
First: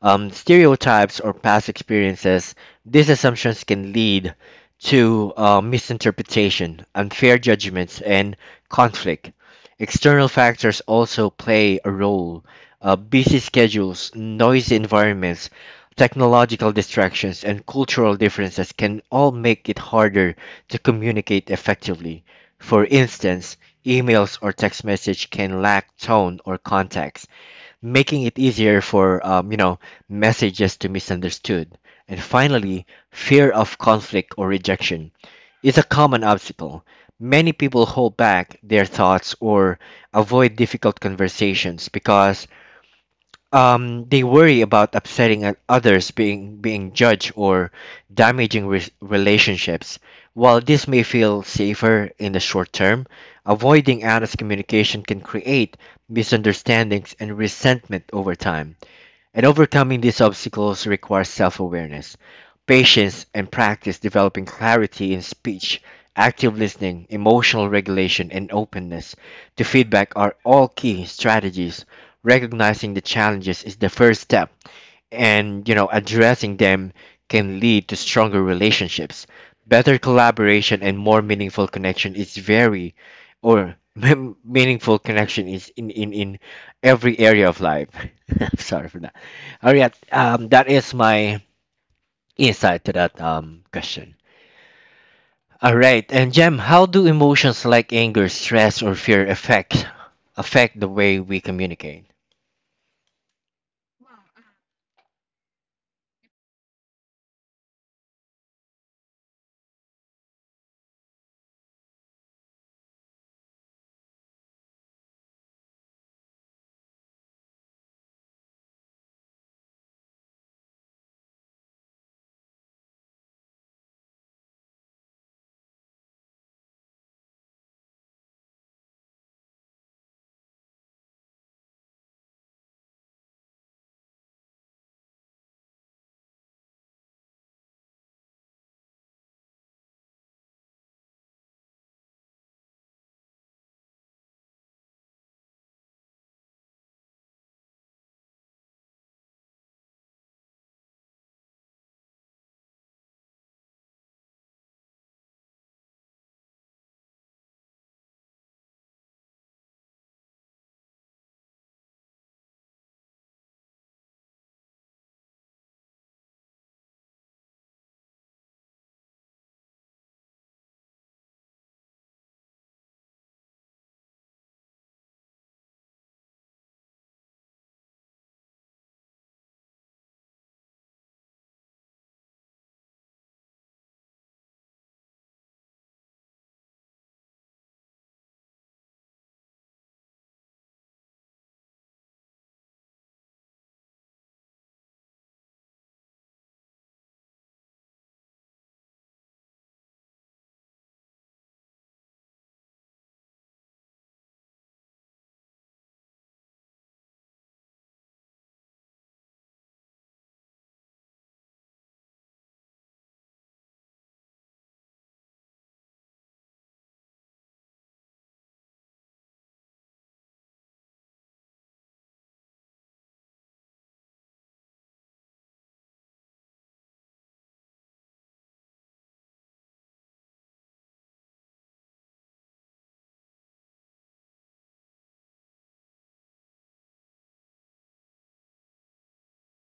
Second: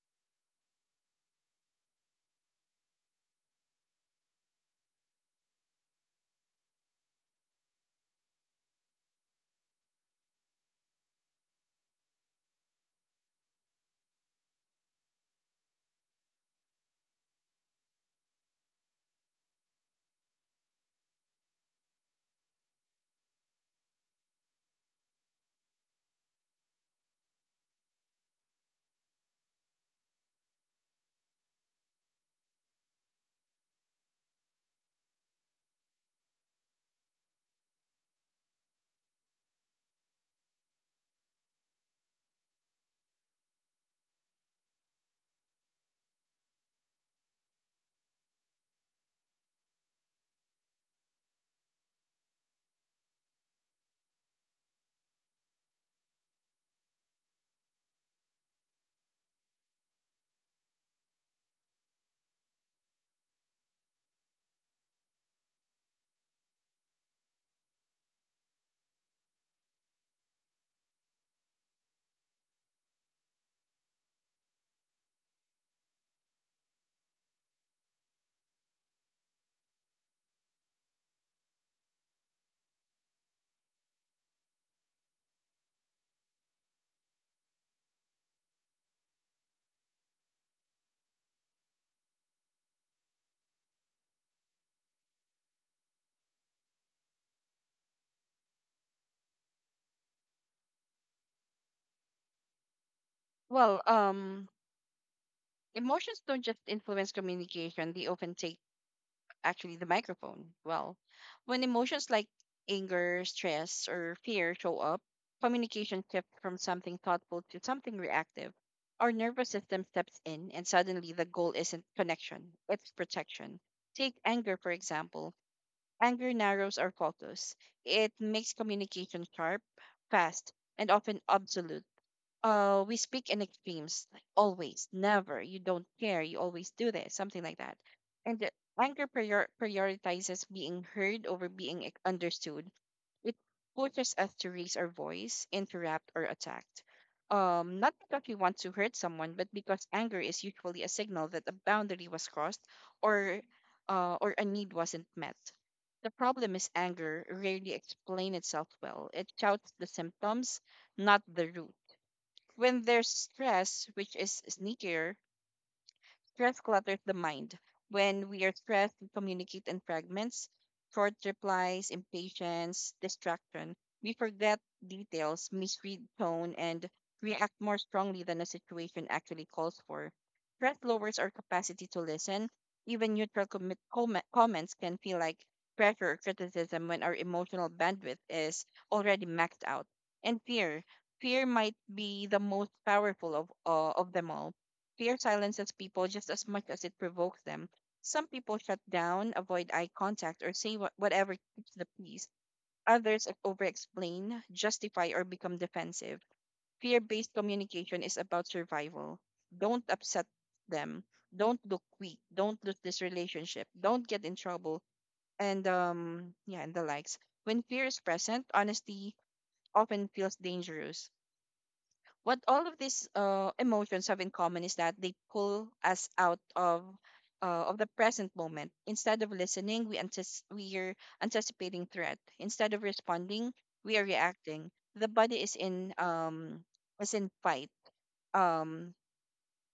S1: Stereotypes or past experiences, these assumptions can lead to misinterpretation, unfair judgments, and conflict. External factors also play a role busy schedules, noisy environments, technological distractions, and cultural differences can all make it harder to communicate effectively. For instance, emails or text message can lack tone or context, making it easier for messages to misunderstood. And finally, fear of conflict or rejection is a common obstacle. Many people hold back their thoughts or avoid difficult conversations because they worry about upsetting others, being judged, or damaging relationships. While this may feel safer in the short term, avoiding honest communication can create misunderstandings and resentment over time. And overcoming these obstacles requires self awareness, patience, and practice developing clarity in speech, active listening, emotional regulation, and openness to feedback are all key strategies. Recognizing the challenges is the first step and addressing them can lead to stronger relationships, better collaboration, and more meaningful connection is very or meaningful connection is in every area of life. I'm sorry for that. All right, that is my insight to that question. All right, and Jem, how do emotions like anger, stress, or fear affect the way we communicate?
S2: Well, emotions don't just influence communication; they often take actually the microphone. Well, when emotions like anger, stress, or fear show up, communication shifts from something thoughtful to something reactive. Our nervous system steps in, and suddenly the goal isn't connection, it's protection. Take anger, for example. Anger narrows our focus, it makes communication sharp, fast, and often absolute. We speak in extremes, like always, never, you don't care, you always do this, something like that. And the prioritizes being heard over being understood. It pushes us to raise our voice, interrupt, or attack. Not because we want to hurt someone, but because anger is usually a signal that a boundary was crossed or or a need wasn't met. The problem is anger rarely explains itself well. It shouts the symptoms, not the root when there's stress, which is sneakier. Stress clutters the mind. When we are stressed, we communicate in fragments, short replies, impatience, distraction. We forget details, misread tone, and react more strongly than the situation actually calls for. Stress lowers our capacity to listen. Even neutral comments can feel like pressure or criticism when our emotional bandwidth is already maxed out. And fear, fear might be the most powerful of them all. Fear silences people just as much as it provokes them. Some people shut down, avoid eye contact, or say whatever keeps the peace. Others over explain, justify, or become defensive. Fear based communication is about survival. Don't upset them. Don't look weak. Don't lose this relationship. Don't get in trouble. And and the likes. When fear is present, honesty often feels dangerous. What all of these emotions have in common is that they pull us out of the present moment. Instead of listening, we are anticipating threat. Instead of responding, we are reacting. The body is in fight, um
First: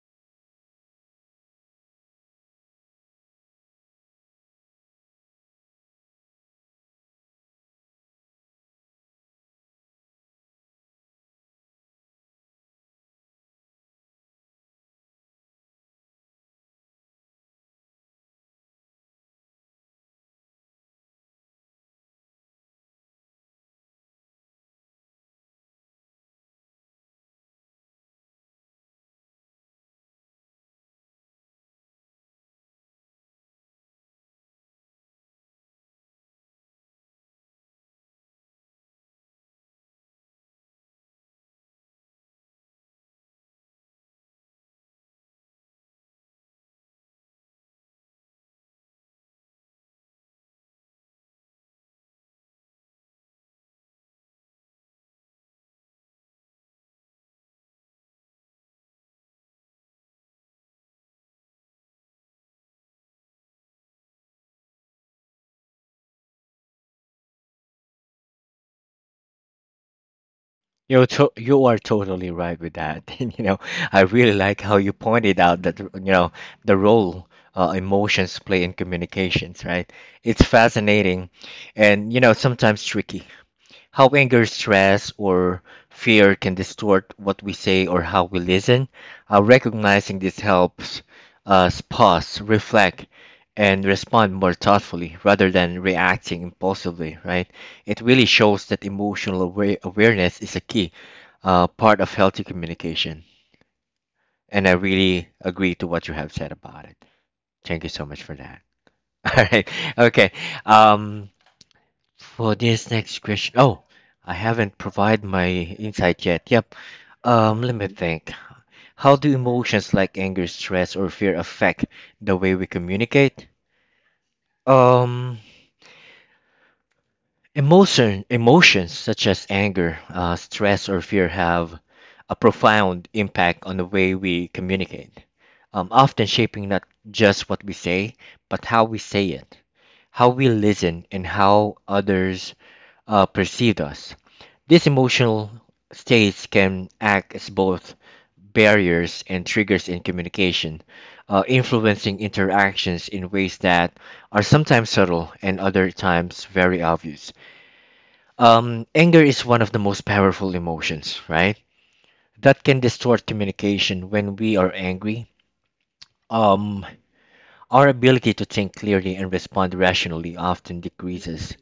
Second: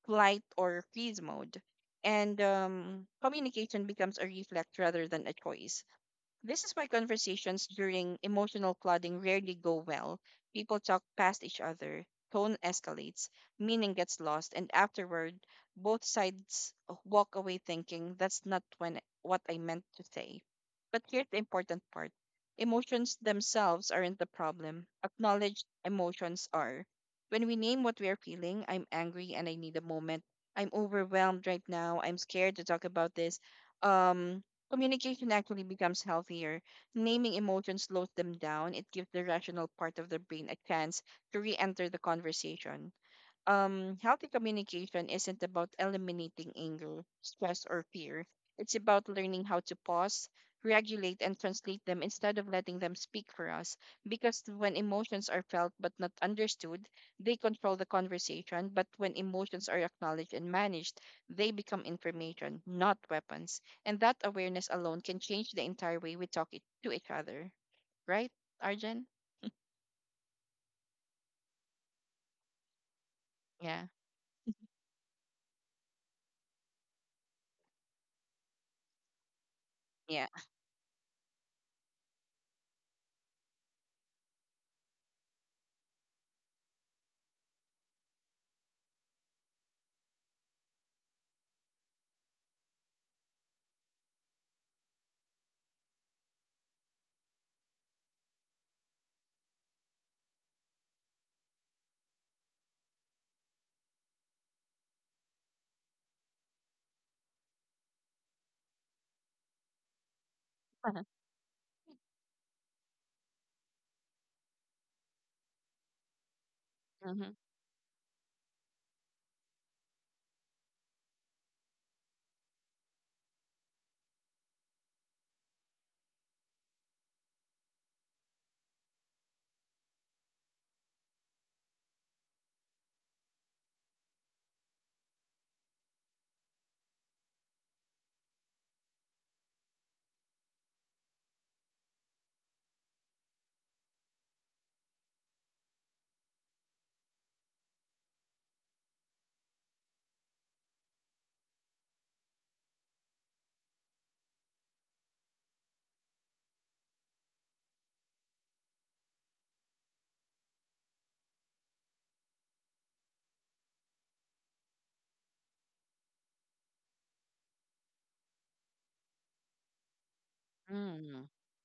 S2: flight or freeze mode, and communication becomes a reflex rather than a choice. This is why conversations during emotional flooding rarely go well. People talk past each other, tone escalates, meaning gets lost, and afterward, both sides walk away thinking that's not when what I meant to say. But here's the important part. Emotions themselves aren't the problem. Acknowledged emotions are. When we name what we are feeling, I'm angry and I need a moment. I'm overwhelmed right now. I'm scared to talk about this. Um Communication actually becomes healthier. Naming emotions slows them down. It gives the rational part of the brain a chance to re enter the conversation. Healthy communication isn't about eliminating anger, stress, or fear. It's about learning how to pause, regulate, and translate them instead of letting them speak for us. Because when emotions are felt but not understood, they control the conversation. But when emotions are acknowledged and managed, they become information, not weapons. And that awareness alone can change the entire way we talk it, to each other. Right, Arjun?
S1: You're you are totally right with that. And,
S2: Yeah.
S1: I really like how you pointed out that, the role emotions play in communications, right?
S2: Yeah.
S1: It's fascinating and, sometimes tricky. How anger, stress, or fear can distort what we say or how we listen. Recognizing this helps us pause, reflect, and respond more thoughtfully rather than reacting impulsively, right? It really shows that emotional awareness is a key part of healthy communication. And I really agree to what you have said about it. Thank you so much for that. All right. Okay. Um, for this next question, oh, I haven't provided my insight yet. Yep.
S2: Hmm.
S1: Let me think. How do emotions like anger, stress, or fear affect the way we communicate? Um, Emotions such as anger, stress, or fear have a profound impact on the way we communicate, often shaping not just what we say, but how we say it, how we listen, and how others perceive us. These emotional states can act as both barriers and triggers in communication, influencing interactions in ways that are sometimes subtle and other times very obvious. Anger is one of the most powerful emotions, right? That can distort communication when we are angry. Um, our ability to think clearly and respond rationally often
S2: Mm.
S1: decreases.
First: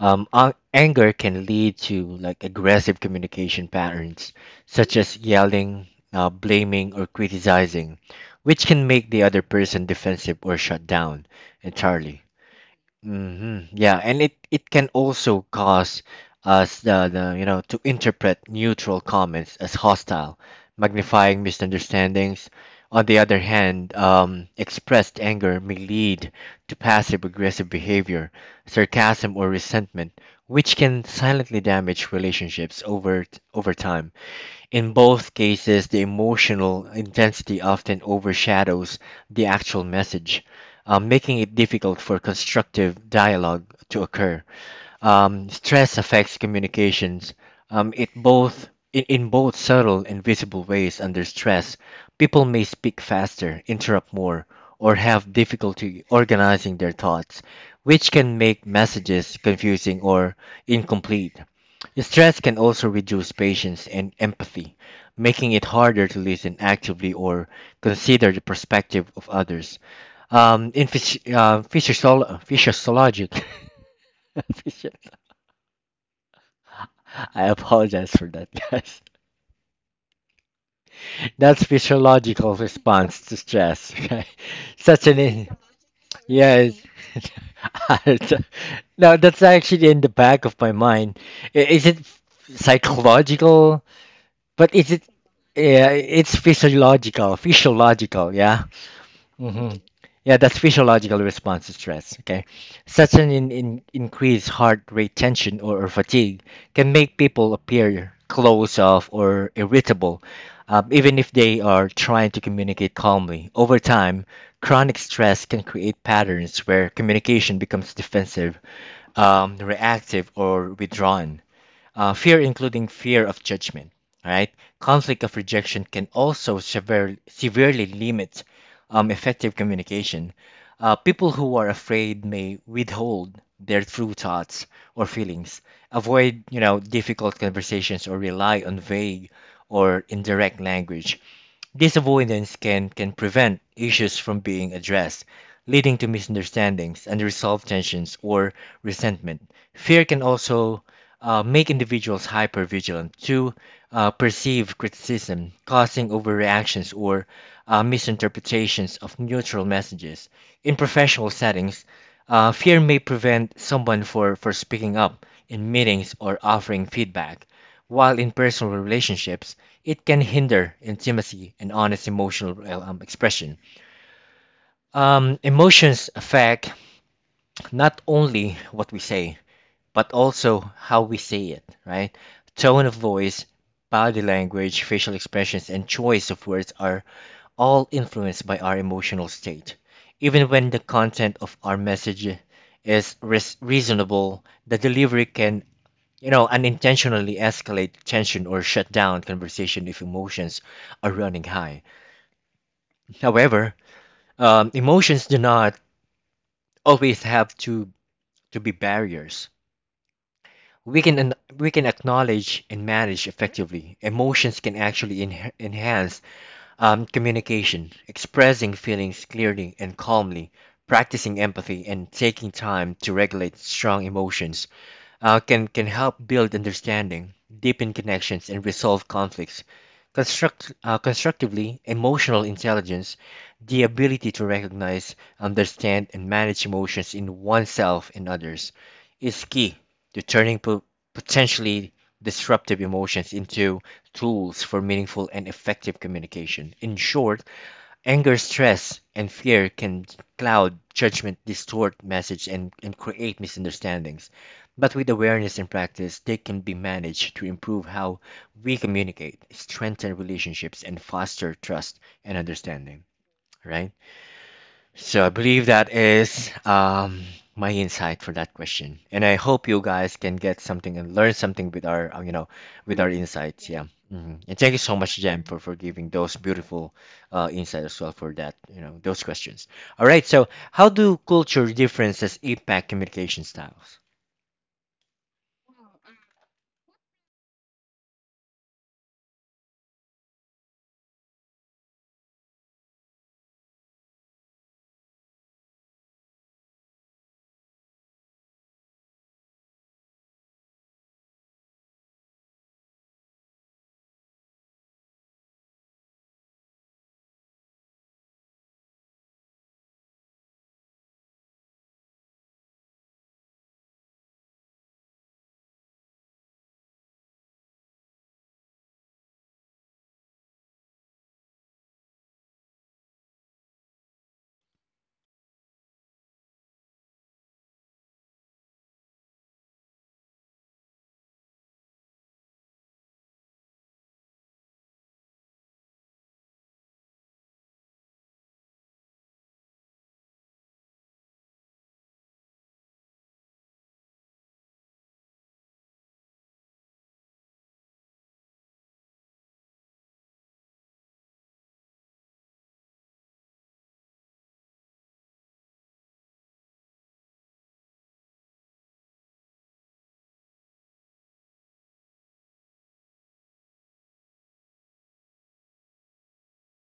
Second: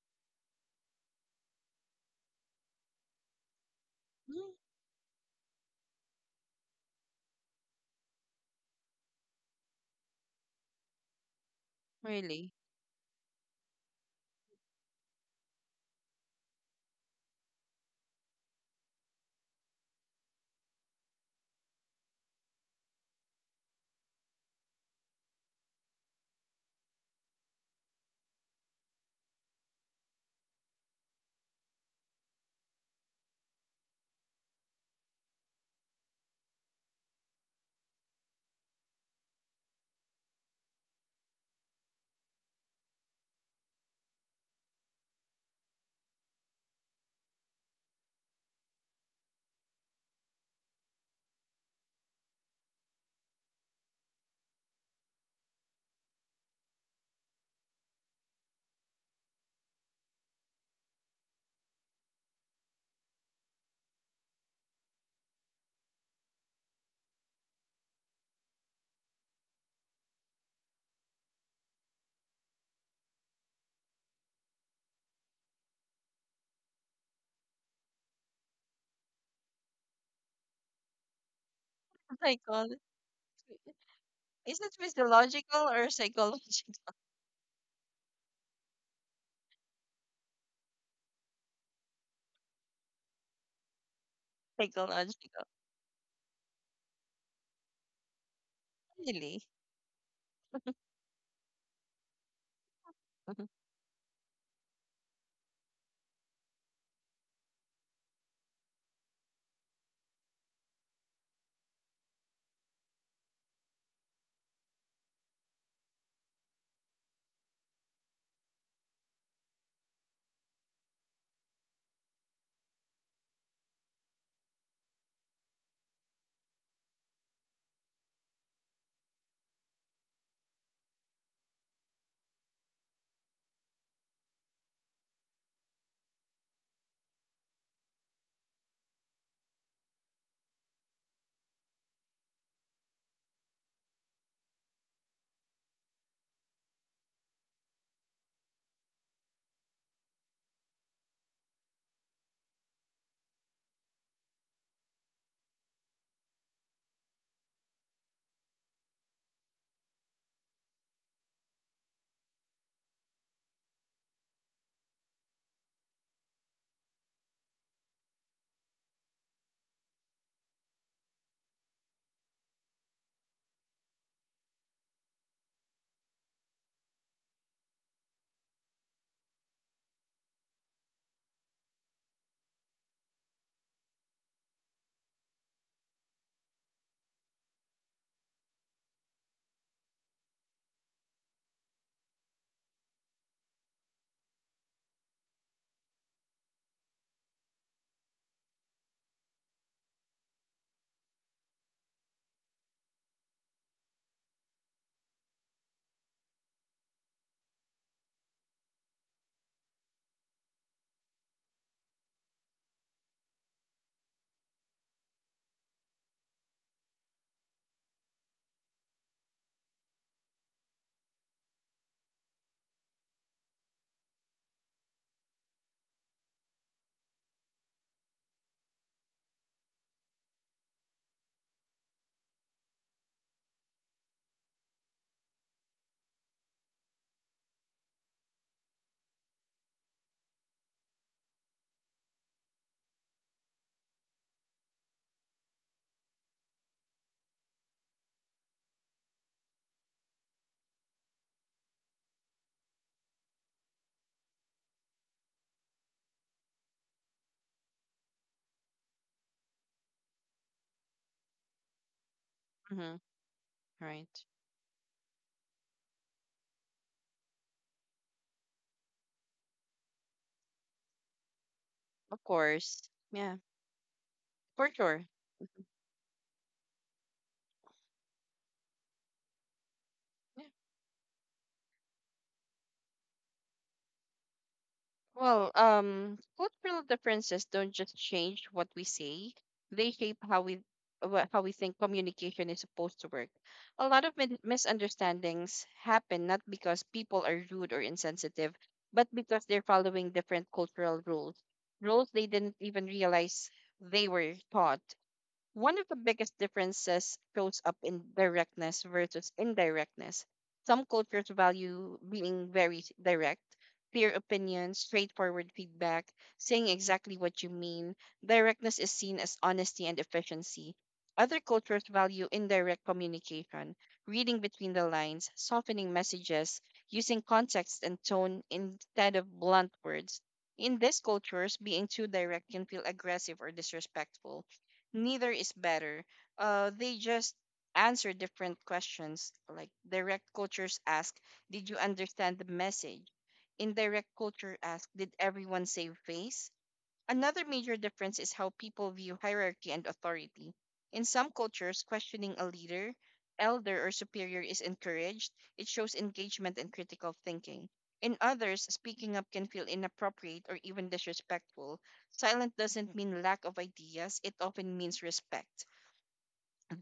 S1: Anger can lead to like aggressive communication patterns, such as yelling, blaming, or criticizing, which can make the other person defensive or shut down entirely.
S2: Really?
S1: Hmm. Yeah, and it can also cause us the you know to interpret neutral comments as hostile, magnifying misunderstandings. On the other hand, expressed anger may lead to passive aggressive behavior, sarcasm, or resentment, which can silently damage relationships over time. In both cases, the emotional intensity often overshadows the actual message, making it difficult for constructive dialogue to occur. Stress affects communications. It both in both subtle and visible ways. Under stress, people may speak faster, interrupt more, or have difficulty organizing their thoughts, which can make messages confusing or incomplete. Stress can also reduce patience and empathy, making it harder to listen actively or consider the perspective of others. Physiologic, physio- I apologize for that, guys. That's
S2: My
S1: physiological
S2: God.
S1: response to stress. Okay,
S2: Is it
S1: such an in-
S2: physiological or
S1: yes.
S2: psychological?
S1: No, that's actually in the back of my mind. Is it psychological? But is it?
S2: Psychological.
S1: Yeah, it's physiological. Physiological. Yeah.
S2: Really?
S1: Hmm. Yeah, that's physiological response to stress. Okay, such an in increased heart rate, tension, or fatigue can make people appear closed off or irritable, even if they are trying to communicate calmly. Over time, chronic stress can create patterns where communication becomes defensive, reactive, or withdrawn. Fear, including fear of judgment, right, conflict of rejection, can also severely limit effective communication. People who are afraid may withhold their true thoughts or feelings, avoid difficult conversations, or rely on vague or indirect language. This avoidance can prevent issues from being addressed, leading to misunderstandings, unresolved tensions, or resentment. Fear can also make individuals hypervigilant to perceived criticism, causing overreactions or misinterpretations of neutral messages. In professional settings, fear may prevent someone for speaking up in meetings or offering feedback, while in personal relationships, it can hinder intimacy and honest emotional expression. Emotions affect not only what we say, but also how we say it, right? Tone of voice, body language, facial expressions, and choice of words are all influenced by our emotional state. Even when the content of our message is reasonable, the delivery can unintentionally escalate tension or shut down conversation if emotions are running high. However, emotions do not always to be barriers. We can, we can acknowledge and manage effectively. Emotions can actually enhance communication, expressing feelings clearly and calmly, practicing empathy, and taking time to regulate strong emotions can help build understanding, deepen connections, and resolve conflicts. Constructively, emotional intelligence, the ability to recognize, understand, and manage emotions in oneself and others, is key to turning potentially disruptive emotions into tools for meaningful and effective communication. In short, anger, stress, and fear can cloud judgment, distort message, and create misunderstandings. But with awareness and practice, they can be managed to improve how we communicate, strengthen relationships, and foster trust and
S2: Mm-hmm.
S1: understanding. Right?
S2: Right.
S1: So I believe that is my insight for that question, and I hope you guys can get something and learn something with our,
S2: Of course.
S1: with our
S2: Yeah,
S1: insights. Yeah, hmm and
S2: for
S1: thank you so
S2: sure.
S1: much, Jem, for giving those beautiful insights as well for that, those questions. All right,
S2: Yeah.
S1: so how do culture differences impact communication styles?
S2: Well, cultural differences don't just change what we say; they shape how we think communication is supposed to work. A lot of misunderstandings happen not because people are rude or insensitive, but because they're following different cultural rules, rules they didn't even realize they were taught. One of the biggest differences shows up in directness versus indirectness. Some cultures value being very direct, clear opinions, straightforward feedback, saying exactly what you mean. Directness is seen as honesty and efficiency. Other cultures value indirect communication, reading between the lines, softening messages, using context and tone instead of blunt words. In these cultures, being too direct can feel aggressive or disrespectful. Neither is better. They just answer different questions. Like direct cultures ask, "Did you understand the message?" Indirect culture ask, "Did everyone save face?" Another major difference is how people view hierarchy and authority. In some cultures, questioning a leader, elder, or superior is encouraged. It shows engagement and critical thinking. In others, speaking up can feel inappropriate or even disrespectful. Silence doesn't mean lack of ideas, it often means respect.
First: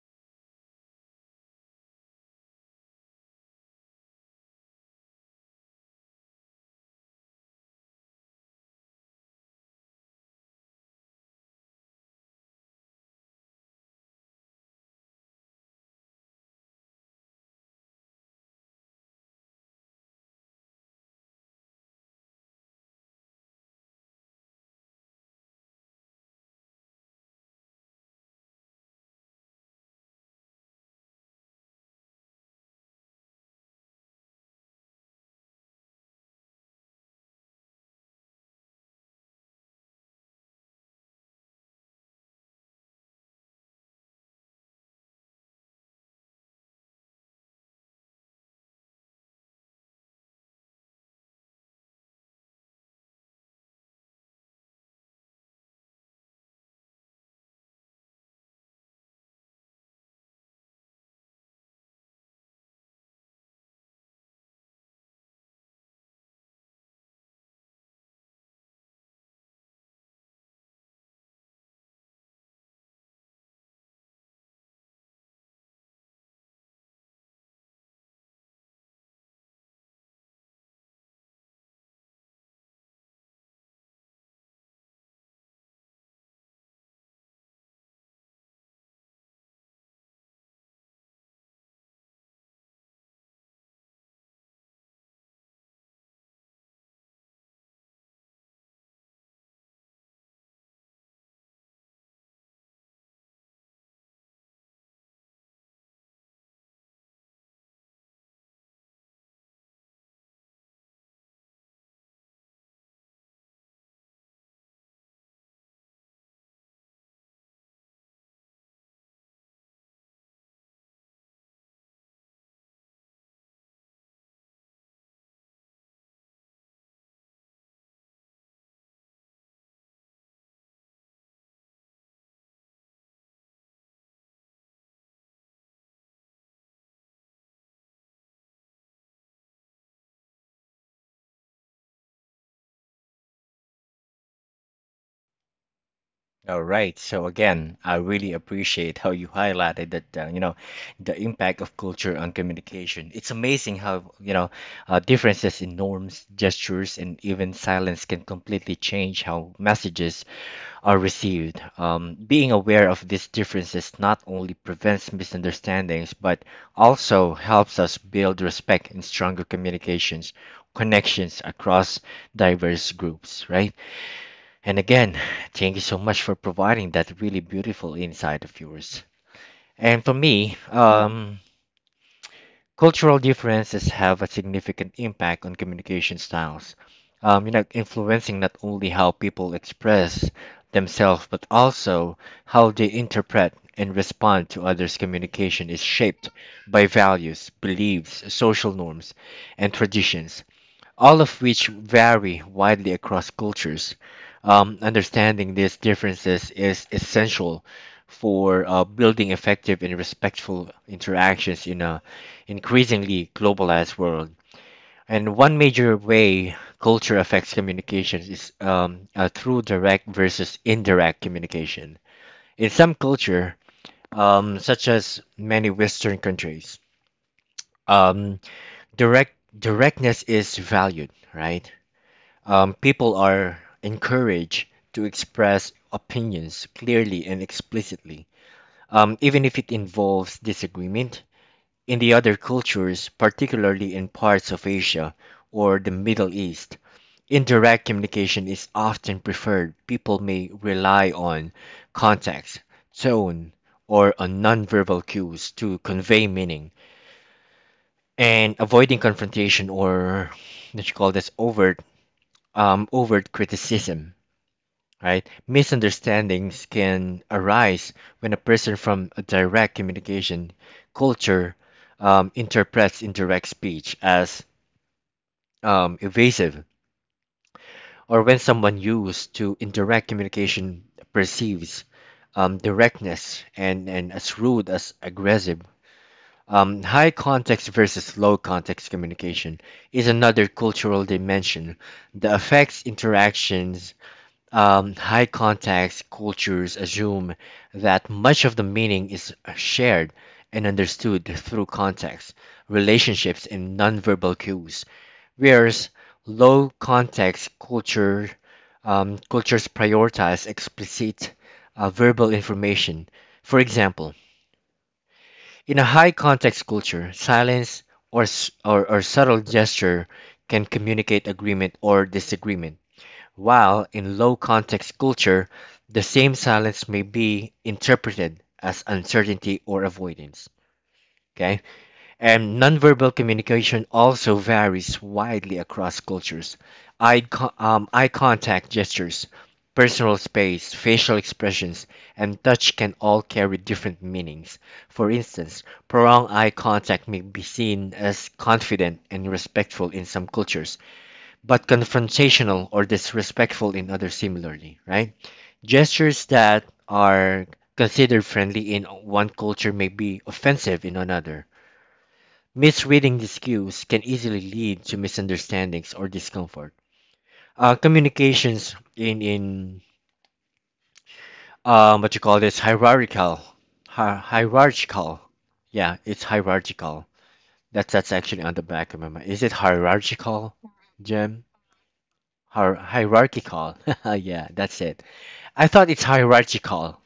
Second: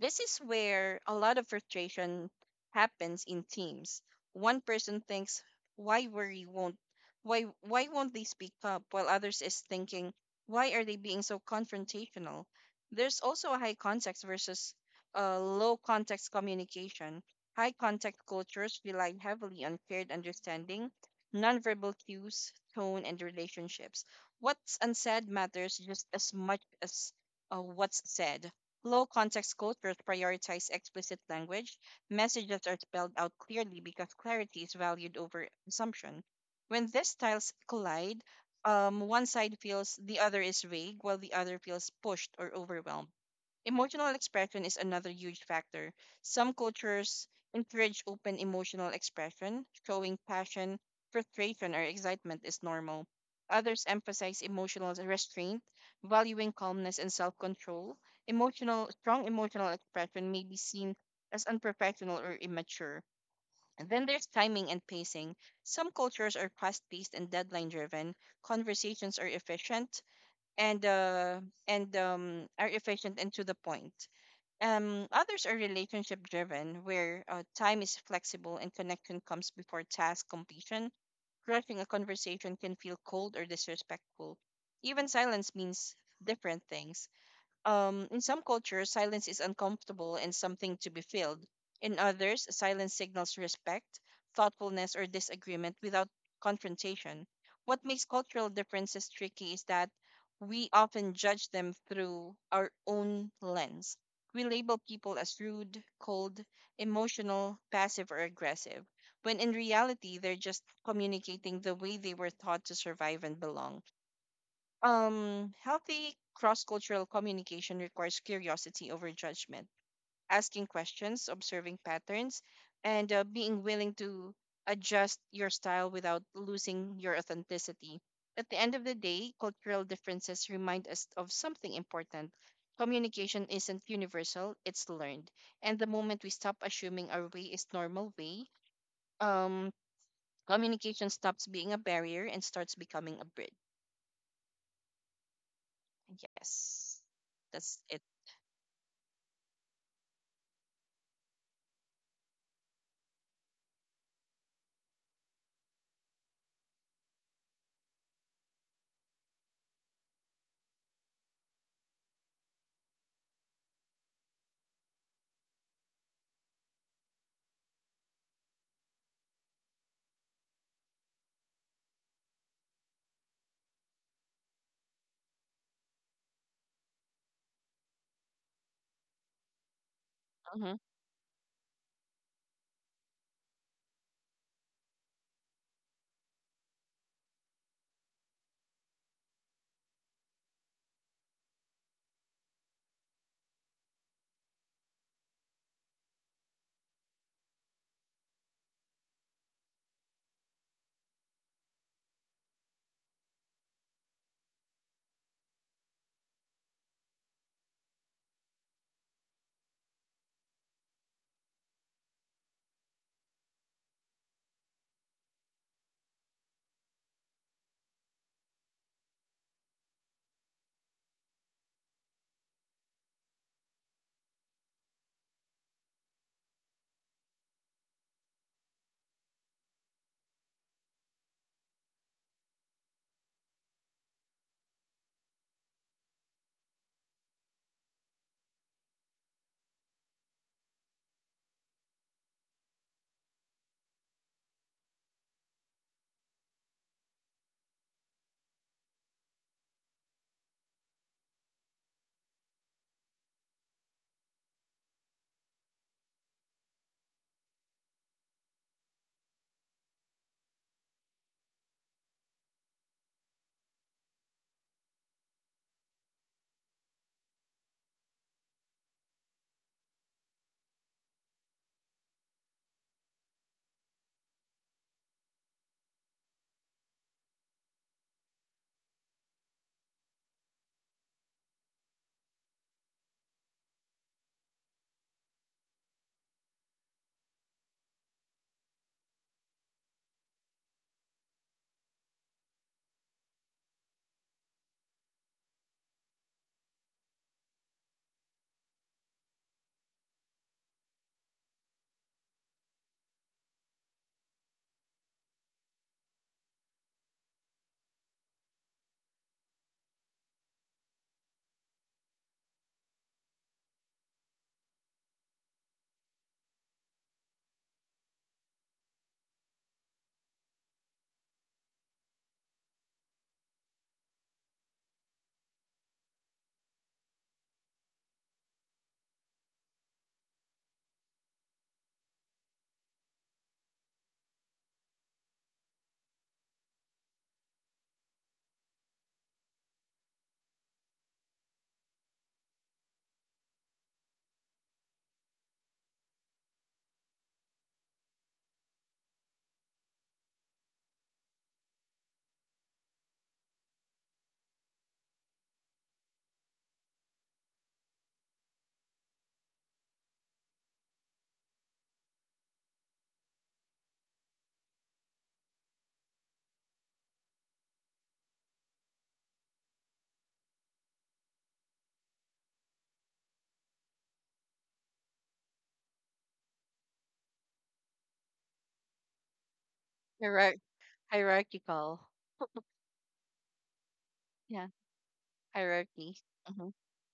S2: This is where a lot of frustration happens in teams. One person thinks, "Why worry won't why won't they speak up?" while others is thinking, "Why are they being so confrontational?" There's also a high context versus low context communication. High context cultures rely heavily on shared understanding, nonverbal cues, tone, and relationships. What's unsaid matters just as much as what's said. Low context cultures prioritize explicit language. Messages are spelled out clearly because clarity is valued over assumption. When these styles collide, one side feels the other is vague, while the other feels pushed or overwhelmed. Emotional expression is another huge factor. Some cultures encourage open emotional expression, showing passion, frustration, or excitement is normal. Others emphasize emotional restraint, valuing calmness and self-control. Emotional strong emotional expression may be seen as unprofessional or immature. And then there's timing and pacing. Some cultures are fast-paced and deadline-driven. Conversations are efficient and uh, and are efficient and to the point. Others are relationship driven, where time is flexible and connection comes before task completion. Rushing a conversation can feel cold or disrespectful. Even silence means different things. In some cultures, silence is uncomfortable and something to be filled. In others, silence signals respect, thoughtfulness, or disagreement without confrontation. What makes cultural differences tricky is that we often judge them through our own lens. We label people as rude, cold, emotional, passive, or aggressive, when in reality, they're just communicating the way they were taught to survive and belong. Healthy cross cultural communication requires curiosity over judgment, asking questions, observing patterns, and being willing to adjust your style without losing your authenticity. At the end of the day, cultural differences remind us of something important. Communication isn't universal, it's learned. And the moment we stop assuming our way is normal way, um, communication stops being a barrier and starts becoming a bridge.
S1: All right.
S2: Yes.
S1: So again,
S2: That's
S1: I
S2: it.
S1: really appreciate how you highlighted that, the impact of culture on communication. It's amazing how, differences in norms, gestures, and even silence can completely change how messages are received. Being aware of these differences not only prevents misunderstandings, but also helps us build respect and stronger communications, connections across diverse groups, right? And again, thank you so much for providing that really beautiful insight of yours. And for me,
S2: Mhm.
S1: cultural differences have a significant impact on communication styles, influencing not only how people express themselves, but also how they interpret and respond to others' communication is shaped by values, beliefs, social norms, and traditions all of which vary widely across cultures. Understanding these differences is essential for building effective and respectful interactions in a increasingly globalized world. And one major way culture affects communication is through direct versus indirect communication. In some culture, such as many Western countries, um, direct directness is valued, right? People are encouraged to express opinions clearly and explicitly, even if it involves disagreement. In the other cultures, particularly in parts of Asia or the Middle East, indirect communication is often preferred. People may rely on context, tone, or on nonverbal cues to convey meaning, and avoiding confrontation or what you call this overt criticism. Right? Misunderstandings can arise when a person from a direct communication culture interprets indirect speech as evasive, or when someone used to indirect communication perceives directness and as rude as aggressive. High context versus low context communication is another cultural dimension that affects interactions. High context cultures assume that much of the meaning is shared and understood through context, relationships, and nonverbal cues, whereas low context cultures prioritize explicit verbal information. For example, in a high context culture, silence or subtle gesture can communicate agreement or disagreement while in low-context culture, the same silence may be interpreted as uncertainty or avoidance. Okay? And nonverbal communication also varies widely across cultures. Eye contact gestures, personal space, facial expressions, and touch can all carry different meanings. For instance, prolonged eye contact may be seen as confident and respectful in some cultures, but confrontational or disrespectful in others similarly, right? Gestures that are considered friendly in one culture may be offensive in another. Misreading these cues can easily lead to misunderstandings or discomfort. Communications in what you call this hierarchical, yeah, it's hierarchical. That's actually on the back of my mind. Is it
S2: Hierar
S1: hierarchical, Jim?
S2: hierarchical.
S1: Hierarchical. Yeah,
S2: Yeah,
S1: that's it. I thought it's
S2: hierarchy. Mhm.
S1: hierarchical.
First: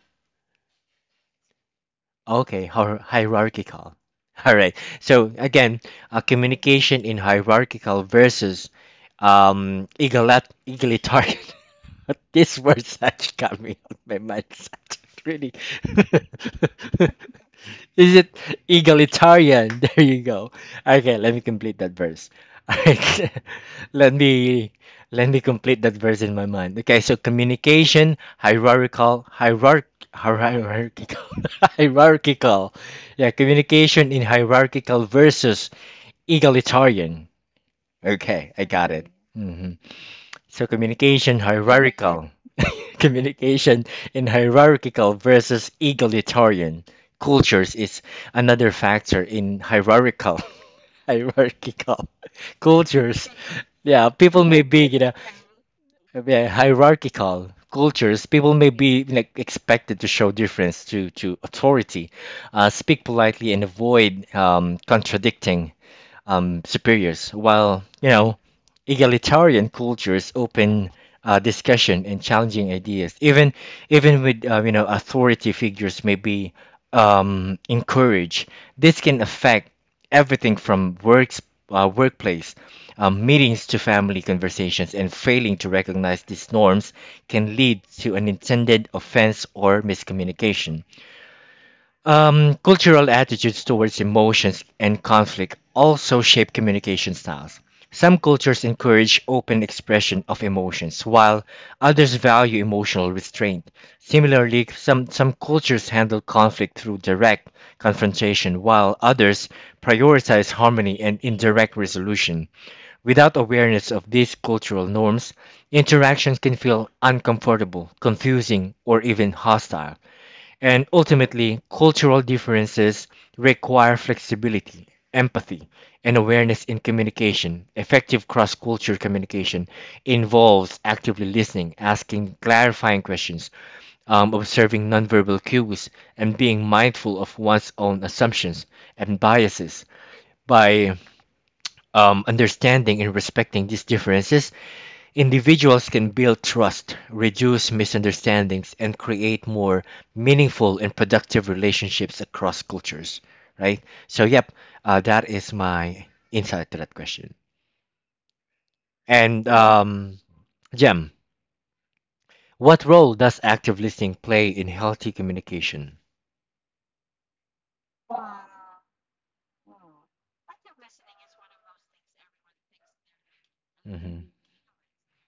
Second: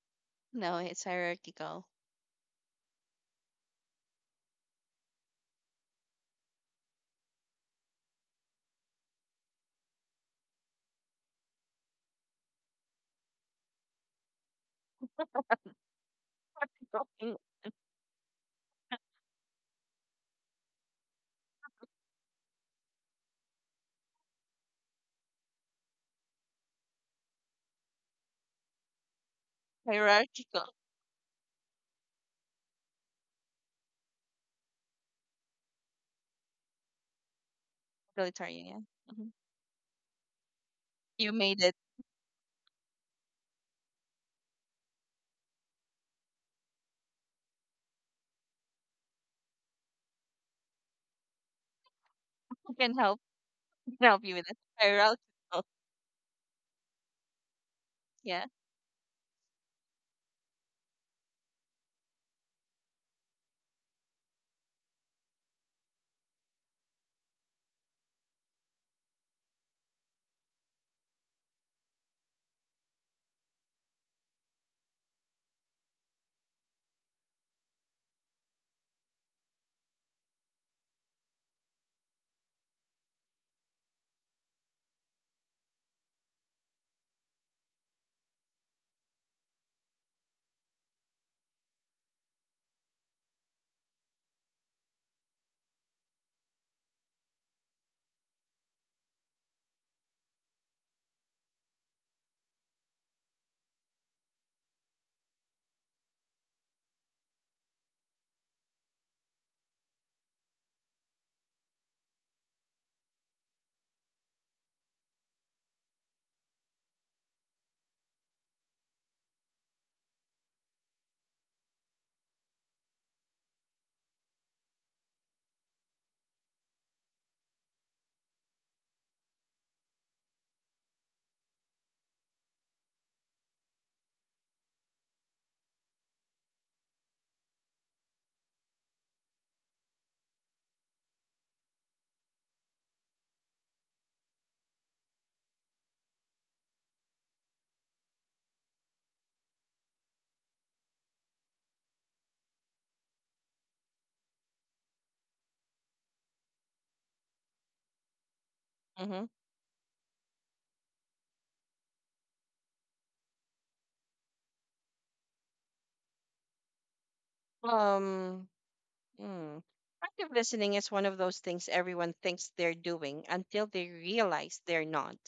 S2: No, it's hierarchical.
S1: Okay, hierarchical. All right. So again, communication in hierarchical versus egalitarian. This words actually got me on my mind. It's really.
S2: Hierarchical thing.
S1: Is it egalitarian? There you go. Okay, let me complete that verse. Alright. let me Let me complete that verse in my mind. Okay, so communication, hierarchical,
S2: Hierarchical.
S1: hierarchical. Hierarchical. Yeah, communication in hierarchical versus egalitarian. Okay, I
S2: Egalitarian, yeah.
S1: got it.
S2: Mhm.
S1: Mm-hmm. So
S2: You
S1: communication
S2: made it.
S1: hierarchical, communication in hierarchical versus egalitarian cultures is another factor in hierarchical. Hierarchical
S2: Who can help
S1: cultures.
S2: Who can
S1: Yeah,
S2: help you
S1: people
S2: with it?
S1: may be, you know,
S2: Hierarchical.
S1: yeah, hierarchical cultures.
S2: Yeah.
S1: People may be like expected to show difference to authority, speak politely, and avoid contradicting superiors, while you know egalitarian cultures open discussion and challenging ideas. Even with you know authority figures may be encouraged. This can affect everything from works workplace meetings to family conversations, and failing to recognize these norms can lead to an intended offense or miscommunication. Cultural attitudes towards emotions and conflict also shape communication styles. Some cultures encourage open expression of emotions, while others value emotional restraint. Similarly, some cultures handle conflict through direct confrontation, while others prioritize harmony and indirect resolution. Without awareness of these cultural norms, interactions can feel uncomfortable, confusing, or even hostile. And ultimately, cultural differences require flexibility, empathy, and awareness in communication. Effective cross cultural communication involves actively listening, asking clarifying questions, observing nonverbal cues, and being mindful of one's own assumptions and biases. By understanding and respecting these differences, individuals can build trust, reduce misunderstandings, and create more meaningful and productive relationships across cultures, right? So, yep, that is my insight to that question.
S2: Mm-hmm.
S1: And, Jem, what role does active listening play in healthy communication?
S2: Um, Hmm. Active listening is one of those things everyone thinks they're doing until they
S1: Hmm.
S2: realize they're not.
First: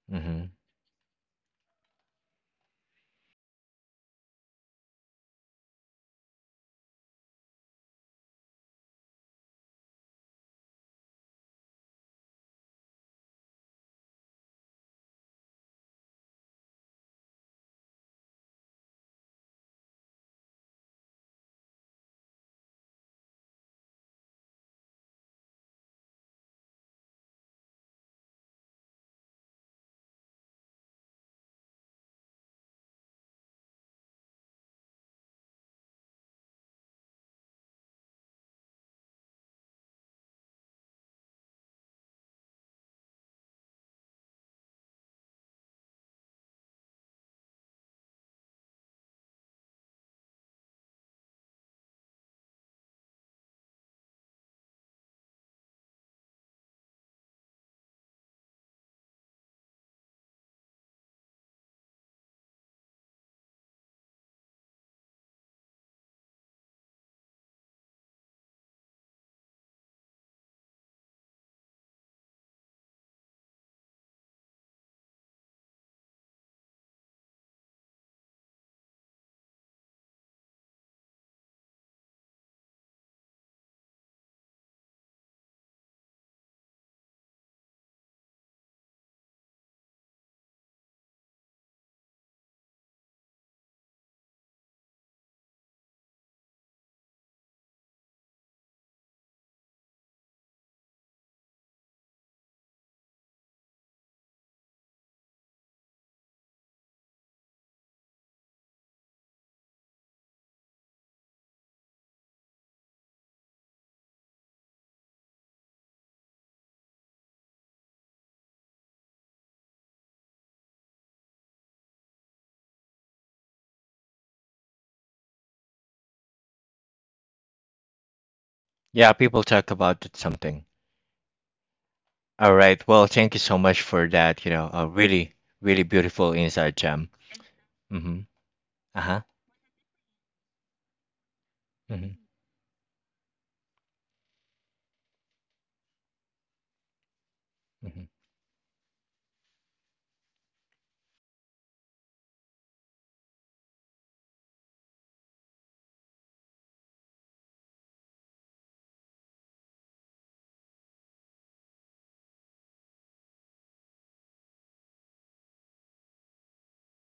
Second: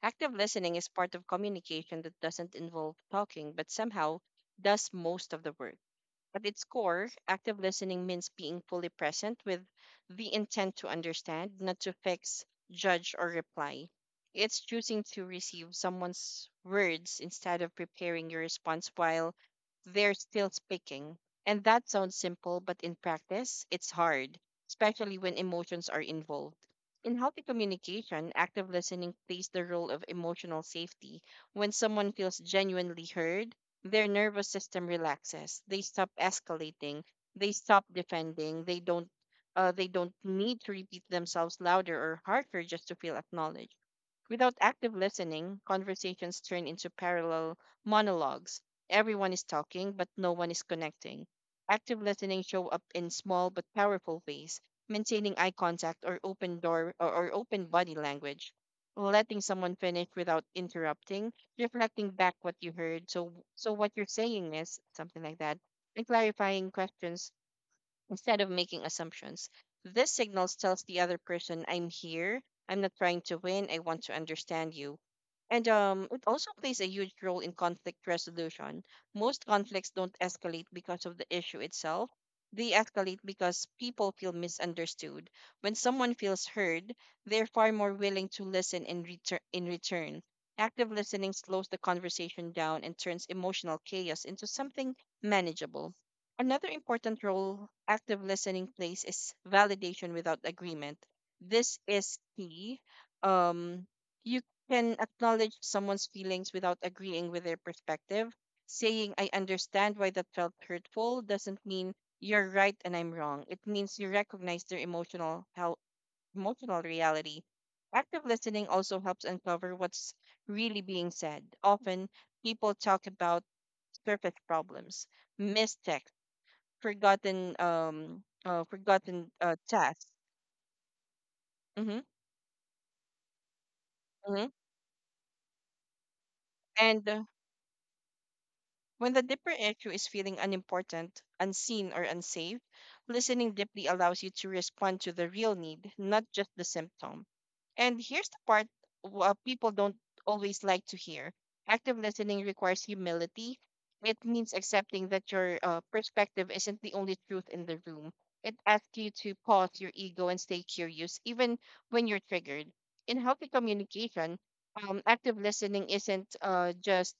S2: Active
S1: Hmm.
S2: listening is part of communication that doesn't involve talking, but somehow does most of the work. At its core, active listening means being fully present with the intent to understand, not to fix, judge, or reply. It's choosing to receive someone's words instead of preparing your response while they're still speaking. And that sounds simple, but in practice, it's hard, especially when emotions are involved. In healthy communication, active listening plays the role of emotional safety. When someone feels genuinely heard, their nervous system relaxes, they stop escalating, they stop defending, they don't need to repeat themselves louder or harder just to feel acknowledged. Without active listening, conversations turn into parallel monologues. Everyone is talking, but no one is connecting. Active listening show up in small but powerful ways, maintaining eye contact or open door or open body language, letting someone finish without interrupting, reflecting back what you heard. So what you're saying is something like that, and clarifying questions instead of making assumptions. This signal tells the other person, I'm here. I'm not trying to win. I want to understand you. And it also plays a huge role in conflict resolution. Most conflicts don't escalate because of the issue itself, they escalate because people feel misunderstood. When someone feels heard, they're far more willing to listen in, in return. Active listening slows the conversation down and turns emotional chaos into something manageable. Another important role active listening plays is validation without agreement. This is key. Um, you can acknowledge someone's feelings without agreeing with their perspective. Saying, I understand why that felt hurtful, doesn't mean you're right and I'm wrong. It means you recognize their emotional reality. Active listening also helps uncover what's really being said. Often, people talk about surface problems, mistakes,
S1: Yeah,
S2: forgotten
S1: people talk about
S2: tasks.
S1: it something.
S2: Mm-hmm.
S1: All right. Well, thank you so much for
S2: Mm-hmm.
S1: that. You know, a really, really beautiful insight,
S2: And
S1: Jem. Mm-hmm.
S2: When the
S1: Uh-huh.
S2: deeper issue is feeling unimportant, unseen, or
S1: Mm-hmm.
S2: unsafe, listening deeply allows you to respond to the real need, not just the symptom. And
S1: Mm-hmm.
S2: here's the part people don't always like to hear, active listening requires humility. It means accepting that your perspective isn't the only truth in the room. It asks you to pause your ego and stay curious, even when you're triggered. In healthy communication, active listening isn't just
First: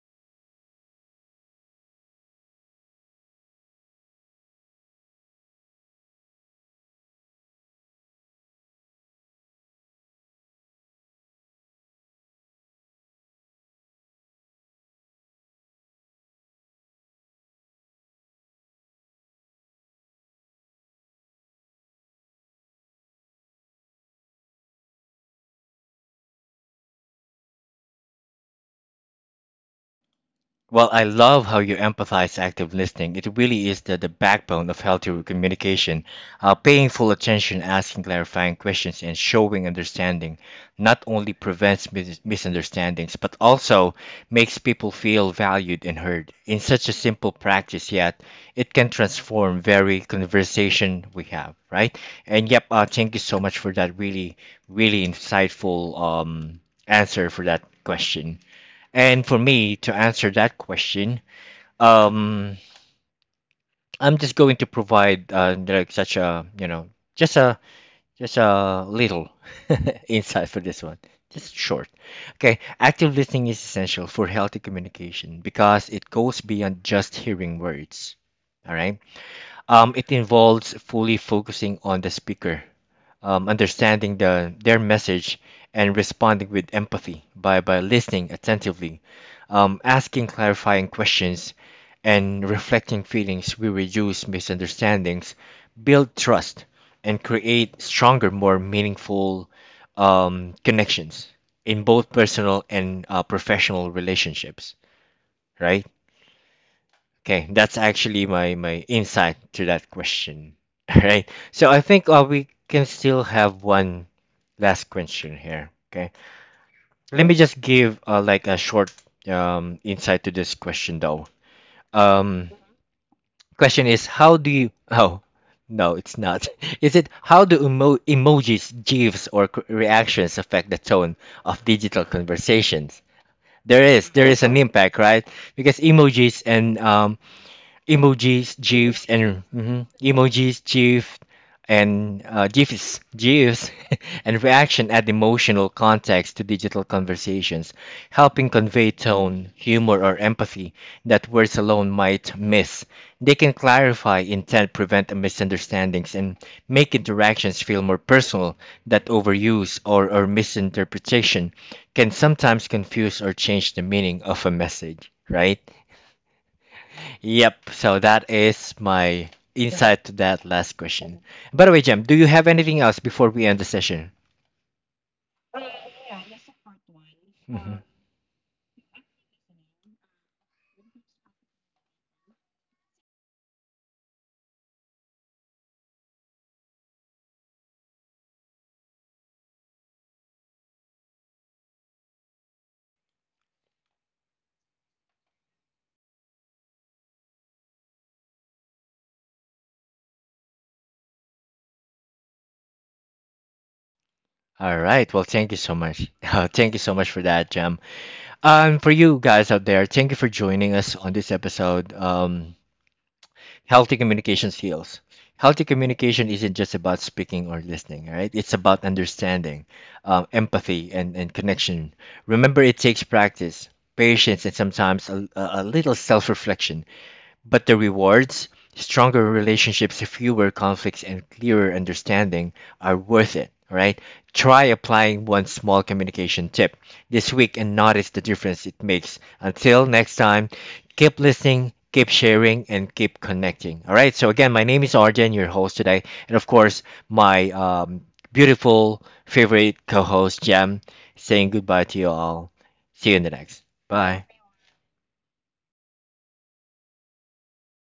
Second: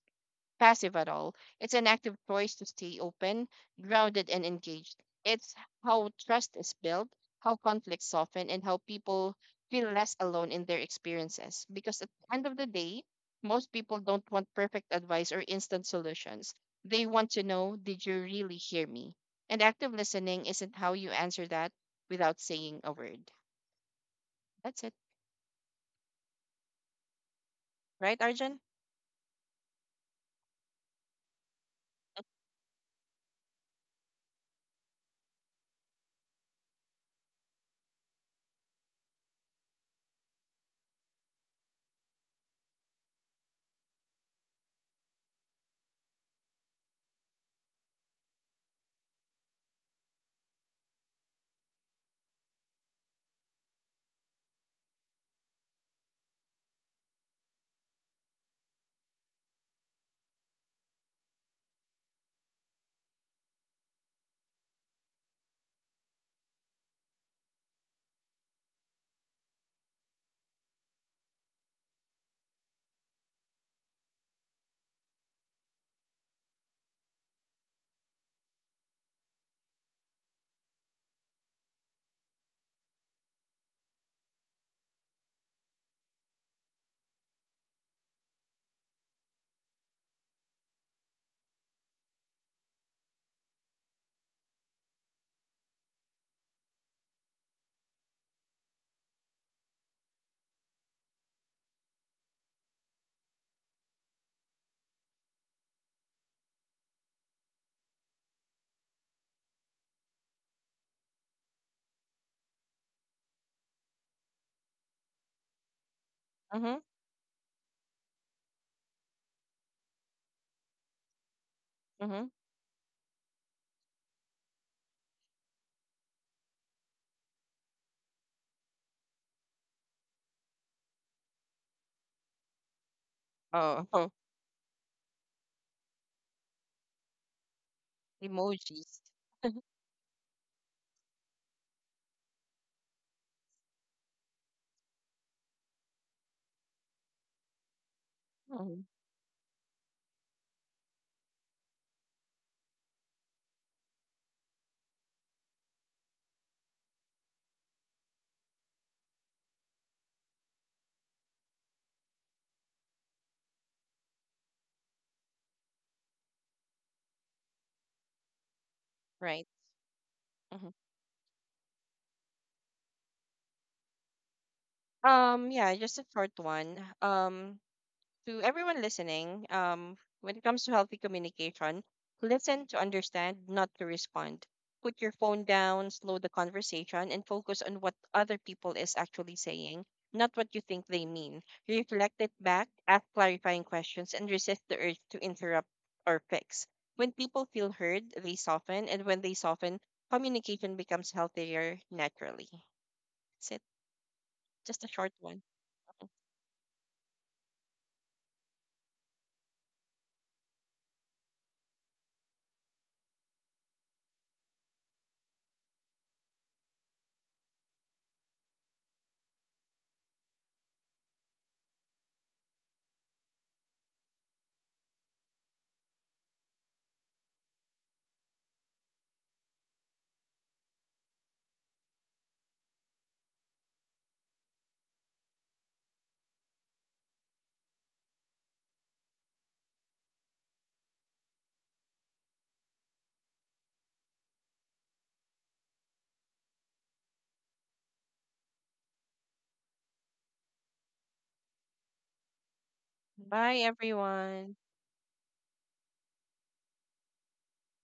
S2: passive at all. It's an active choice to stay open, grounded, and engaged. It's how trust is built, how conflicts soften, and how people feel less alone in their experiences. Because at the end of the day, most people don't want perfect advice or instant solutions. They want to know, did you really hear me? And active listening isn't how you answer that without saying a word. That's it. Right, Arjun?
S1: Well, I love how you emphasize active listening. It really is the backbone of healthy communication. Paying full attention, asking clarifying questions, and showing understanding not only prevents misunderstandings, but also makes people feel valued and heard. In such a simple practice, yet it can transform very conversation we have, right? And yep, thank you so much for that really, really insightful answer for that question. And for me to answer that question, um, I'm just going to provide like such a you know just a just a little insight for this one, just short. Okay, active listening is essential for healthy communication because it goes beyond just hearing words. All right, it involves fully focusing on the speaker understanding their message and responding with empathy by listening attentively, asking clarifying questions, and reflecting feelings. We reduce misunderstandings, build trust, and create stronger, more meaningful connections in both personal and professional relationships, right? Okay, that's actually my insight to that question. All right. So I think we can still have one last question here. Okay.
S2: Mm-hmm.
S1: Let me just give like a short insight to this question though.
S2: Mm-hmm.
S1: Um, Question is how do you? Oh, no, it's not. Is it how do emojis, gifs, or reactions affect the tone of digital conversations?
S2: Oh,
S1: There is an impact, right? Because emojis and emojis,
S2: emojis.
S1: GIFs, and mhm, emojis, GIF, and GIFs, GIFs, and reaction add emotional context to digital conversations, helping
S2: Mhm.
S1: convey tone, humor, or empathy that words alone might miss. They can clarify intent, prevent misunderstandings, and make interactions feel more personal. That overuse or misinterpretation can sometimes confuse or change the meaning of a message. Right? Yep. So that is my. Yeah.
S2: Right.
S1: Insight to that last question. By the way, Jem, do you have anything else before we end the session?
S2: Yeah, just a short one.
S1: Mhm.
S2: To everyone listening, when it comes to healthy communication, listen to understand, not to respond. Put your phone down, slow the conversation, and focus on what other people is actually saying, not what you think they mean. Reflect it back, ask clarifying questions, and resist the urge to interrupt or fix. When people feel heard, they soften, and when they soften, communication becomes healthier naturally. That's it.
S1: All
S2: Just a
S1: right.
S2: short
S1: Well,
S2: one.
S1: thank you so much. Thank you so much for that, Jem. For you guys out there, thank you for joining us on this episode. Healthy communication skills. Healthy communication isn't just about speaking or listening, right? It's about understanding, empathy, and connection. Remember, it takes practice, patience, and sometimes a little self reflection. But the rewards, stronger relationships, fewer conflicts, and clearer understanding are worth it, right? Try applying one small communication tip this week and notice the difference it makes. Until next time, keep listening, keep sharing, and keep connecting. All right. So, again, my name is Arjen, your host today. And of course, my beautiful favorite co host, Jem, saying goodbye to you all. See you in the next.
S2: Bye,
S1: Bye.
S2: everyone.